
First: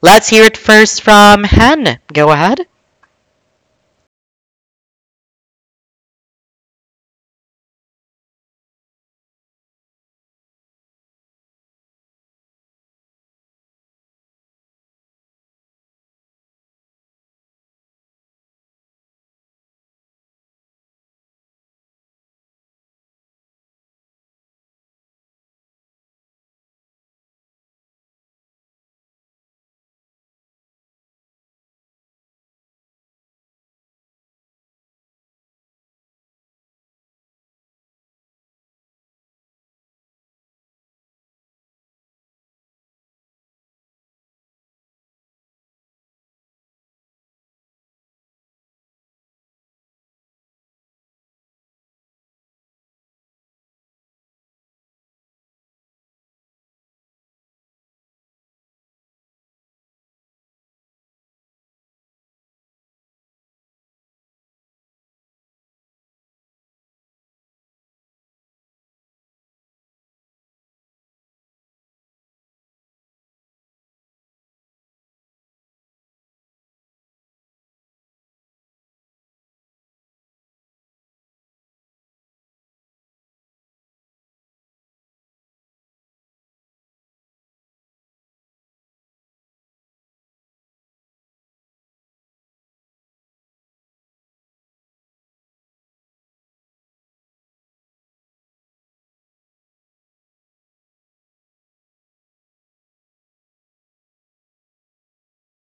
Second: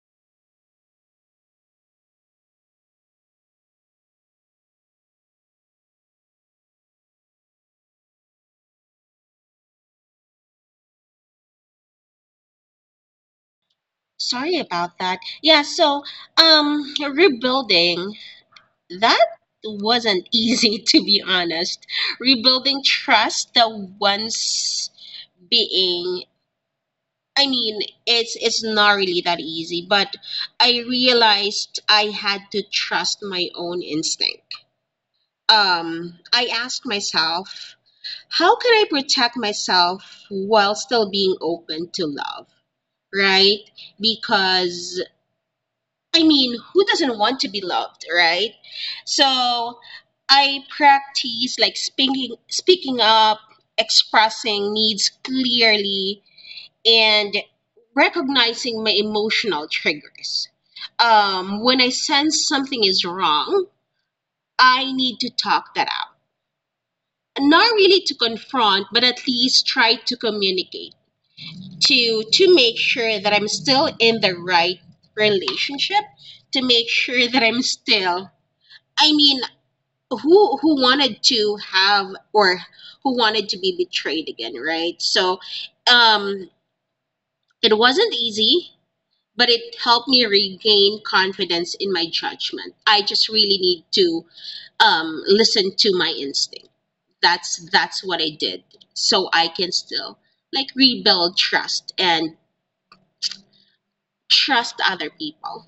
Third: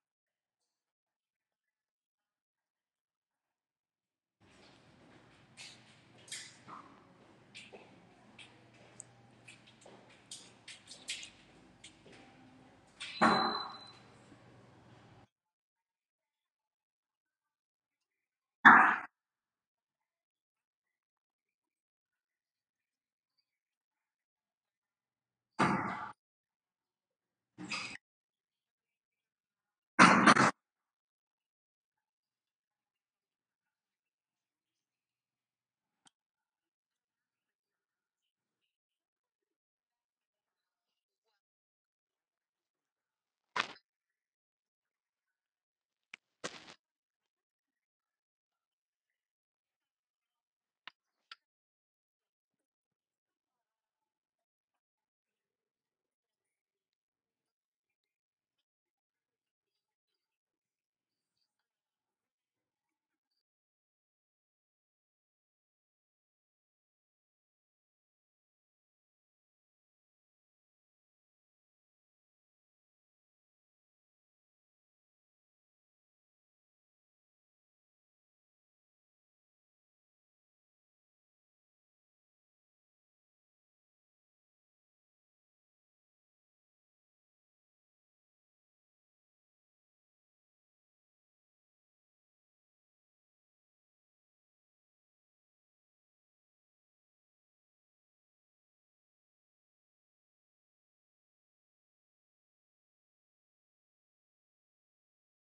A: Let's hear it first from Hen. Go ahead.
B: Sorry about that. Yeah, so um rebuilding that wasn't easy <laughs> to be honest. Rebuilding trust that once being I mean, it's it's not really that easy, but I realized I had to trust my own instinct. Um I asked myself, how can I protect myself while still being open to love, right? Because I mean, who doesn't want to be loved, right? So I practice like speaking speaking up, expressing needs clearly, and recognizing my emotional triggers. Um, when I sense something is wrong, I need to talk that out. Not really to confront, but at least try to communicate to to make sure that I'm still in the right relationship, to make sure that I'm still, I mean, who who wanted to have or who wanted to be betrayed again, right? So, um, it wasn't easy, but it helped me regain confidence in my judgment. I just really need to um, listen to my instinct. That's that's what I did, so I can still like rebuild trust and trust other people.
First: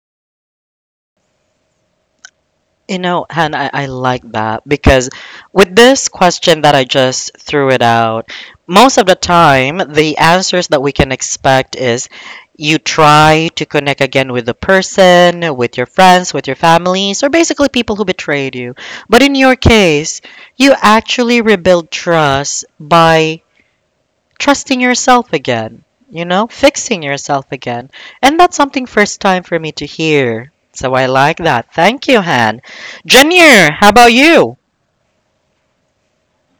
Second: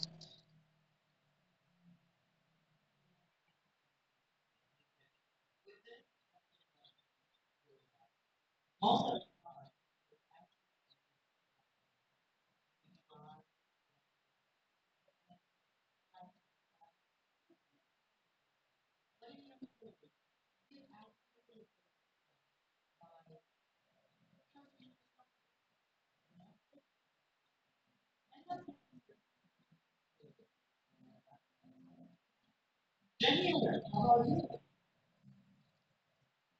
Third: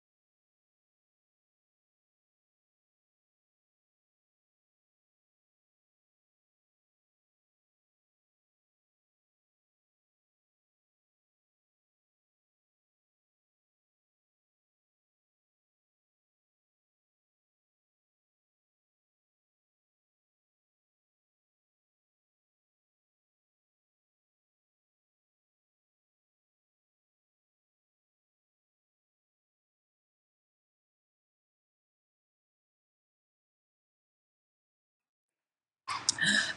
A: You know, Hannah, I, I like that because with this question that I just threw it out, most of the time the answers that we can expect is you try to connect again with the person, with your friends, with your families, or basically people who betrayed you. But in your case, you actually rebuild trust by trusting yourself again, you know, fixing yourself again. And that's something first time for me to hear. So I like that. Thank you, Han. Janier, how about you?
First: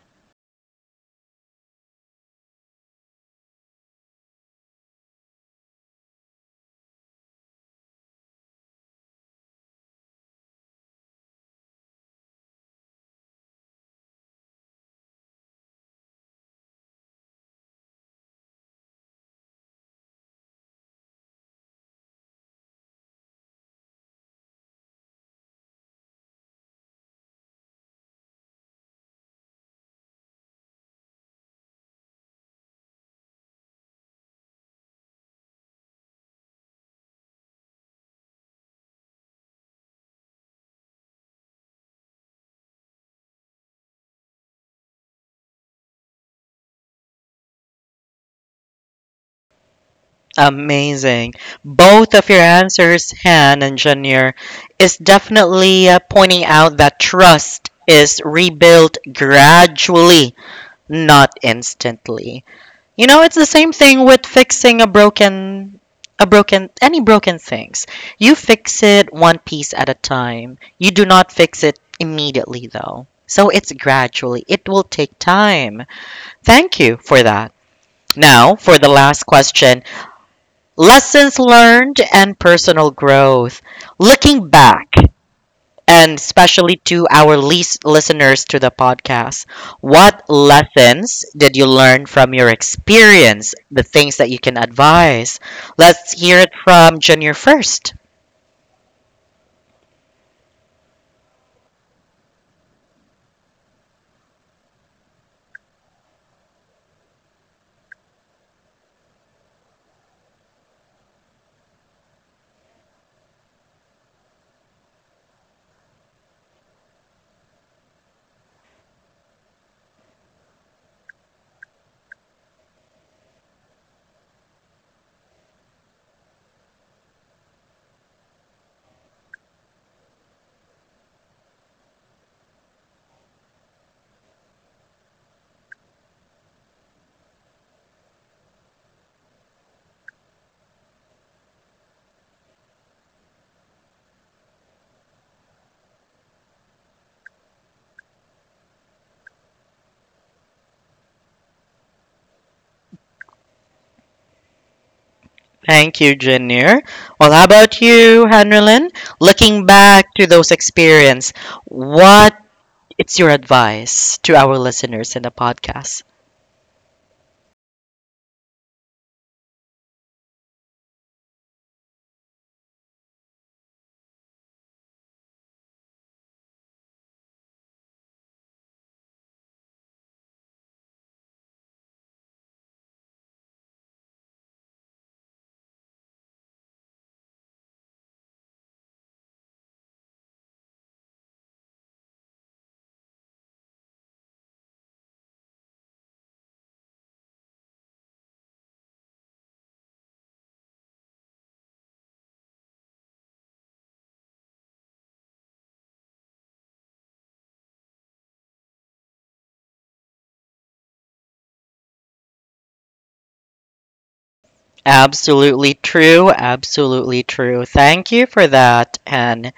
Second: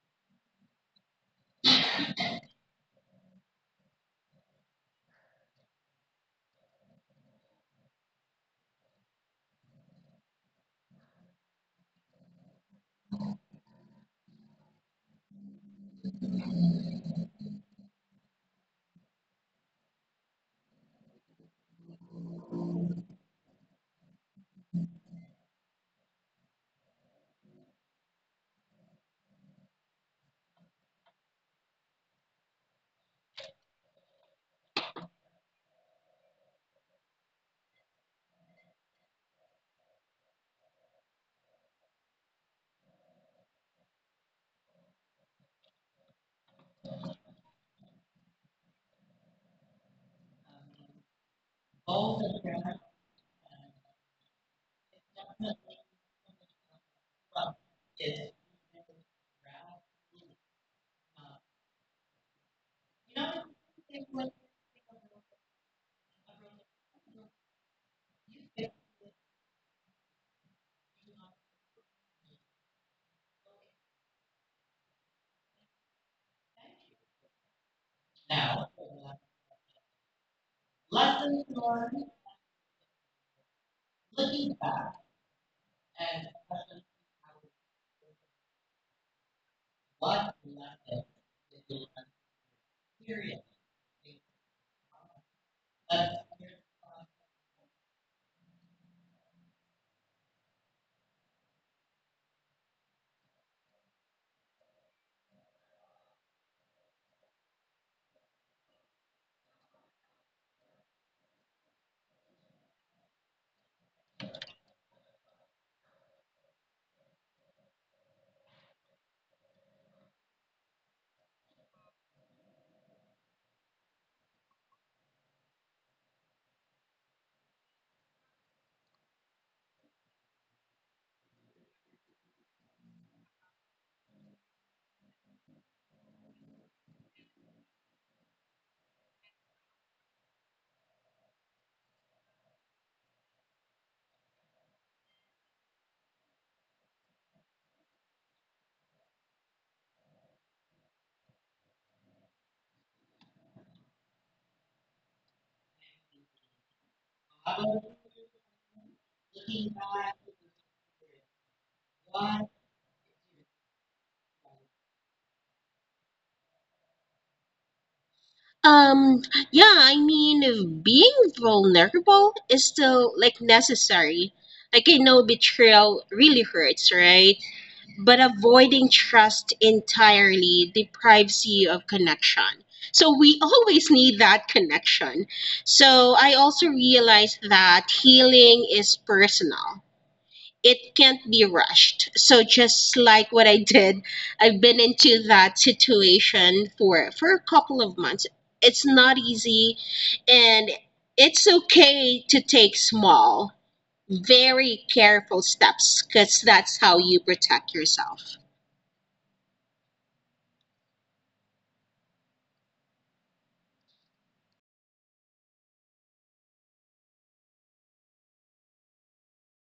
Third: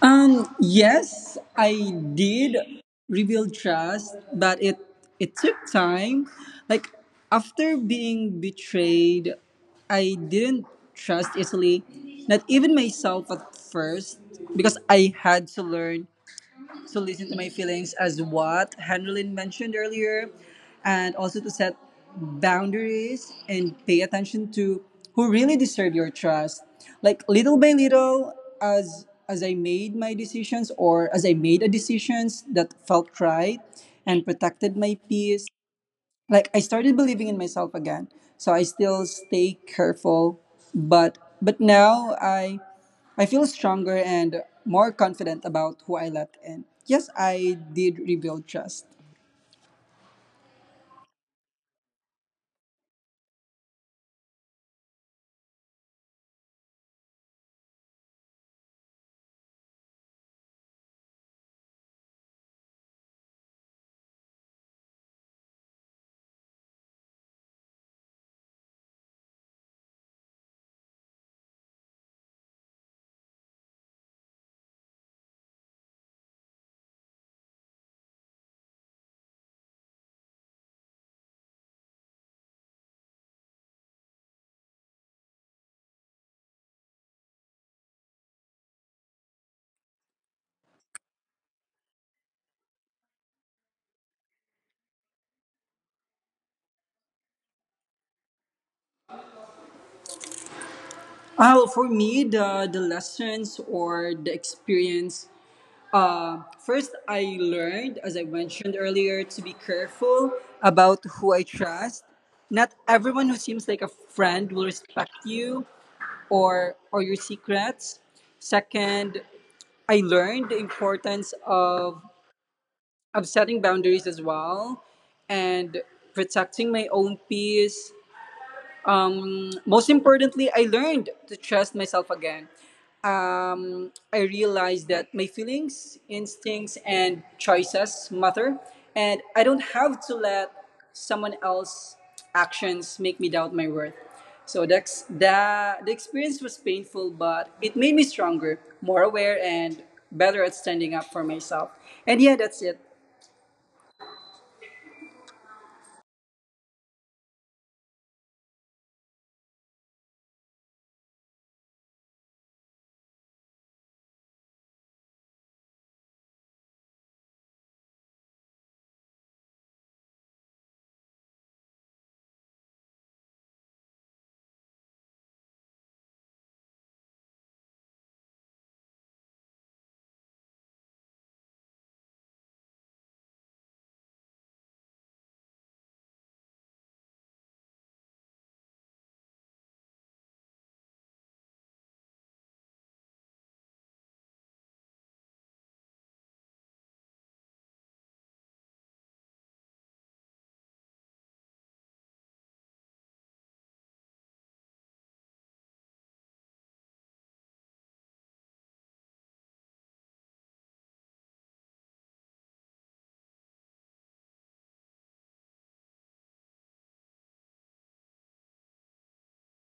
C: Um, yes, I did rebuild trust, but it it took time. Like after being betrayed, I didn't trust easily, not even myself at first, because I had to learn to listen to my feelings as what Henrylin mentioned earlier, and also to set boundaries and pay attention to who really deserve your trust. Like little by little, as as I made my decisions or as I made a decisions that felt right and protected my peace, like I started believing in myself again. So I still stay careful, but but now I I feel stronger and more confident about who I let in. Yes, I did rebuild trust.
A: Amazing. Both of your answers, Han and Janier, is definitely uh, pointing out that trust is rebuilt gradually, not instantly. You know, it's the same thing with fixing a broken a broken any broken things. You fix it one piece at a time. You do not fix it immediately though. So it's gradually. It will take time. Thank you for that. Now, for the last question, lessons learned and personal growth. Looking back, and especially to our least listeners to the podcast. What lessons did you learn from your experience? The things that you can advise. Let's hear it from Junior first.
C: Oh, for me, the the lessons or the experience. Uh, first, I learned, as I mentioned earlier, to be careful about who I trust. Not everyone who seems like a friend will respect you, or or your secrets. Second, I learned the importance of of setting boundaries as well and protecting my own peace. Um, most importantly, I learned to trust myself again. Um, I realized that my feelings, instincts, and choices matter, and I don't have to let someone else's actions make me doubt my worth. So that's that. The experience was painful, but it made me stronger, more aware, and better at standing up for myself. And yeah, that's it.
A: Thank you, Junior. Well, how about you, Henrylin? Looking back to those experience, what it's your advice to our listeners in the podcast?
B: Um, yeah, I mean, being vulnerable is still like necessary. Like, I know betrayal really hurts, right? But avoiding trust entirely deprives you of connection. So, we <laughs> always need that connection. So, I also realized that healing is personal, it can't be rushed. So just like what I did, I've been into that situation for for a couple of months. It's not easy, and it's okay to take small, very careful steps, cuz that's how you protect yourself.
A: Absolutely true. Absolutely true. Thank you for that, Hen.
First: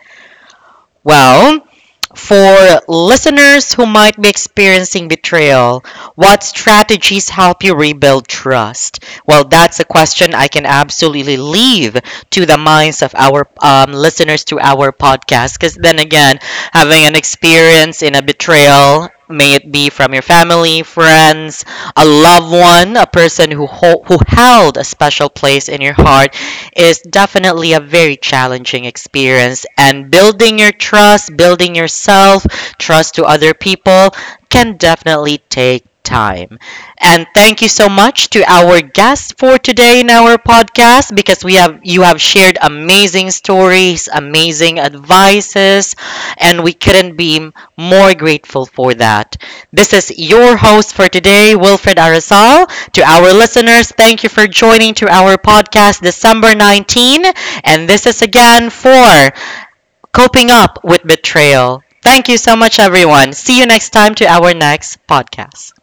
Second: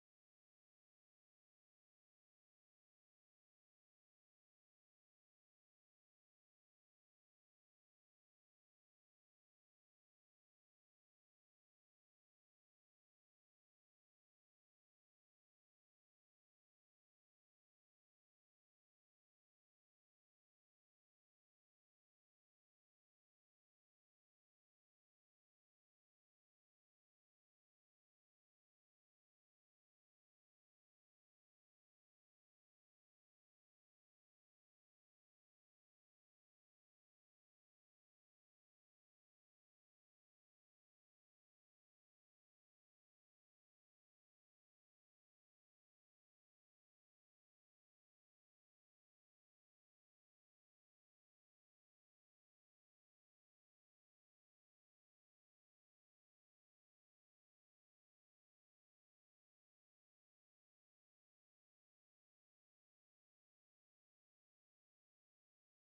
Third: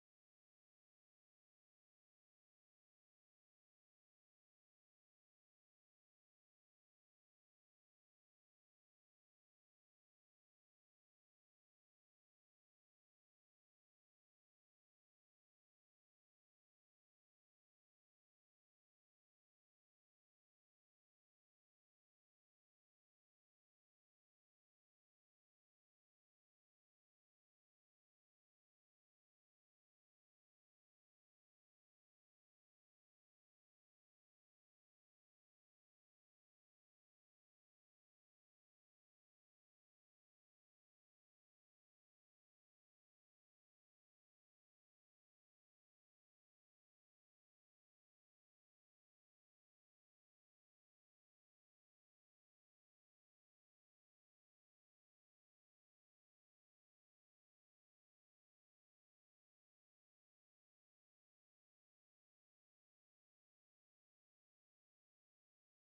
A: Well, for listeners who might be experiencing betrayal, what strategies help you rebuild trust? Well, that's a question I can absolutely leave to the minds of our um, listeners to our podcast. Because then again, having an experience in a betrayal, may it be from your family, friends, a loved one, a person who, ho- who held a special place in your heart, is definitely a very challenging experience. And building your trust, building yourself, trust to other people can definitely take time. And thank you so much to our guest for today in our podcast because we have you have shared amazing stories, amazing advices, and we couldn't be more grateful for that. This is your host for today, Wilfred Arasal. To our listeners, thank you for joining to our podcast December nineteenth. And this is again for Coping Up with Betrayal. Thank you so much, everyone. See you next time to our next podcast.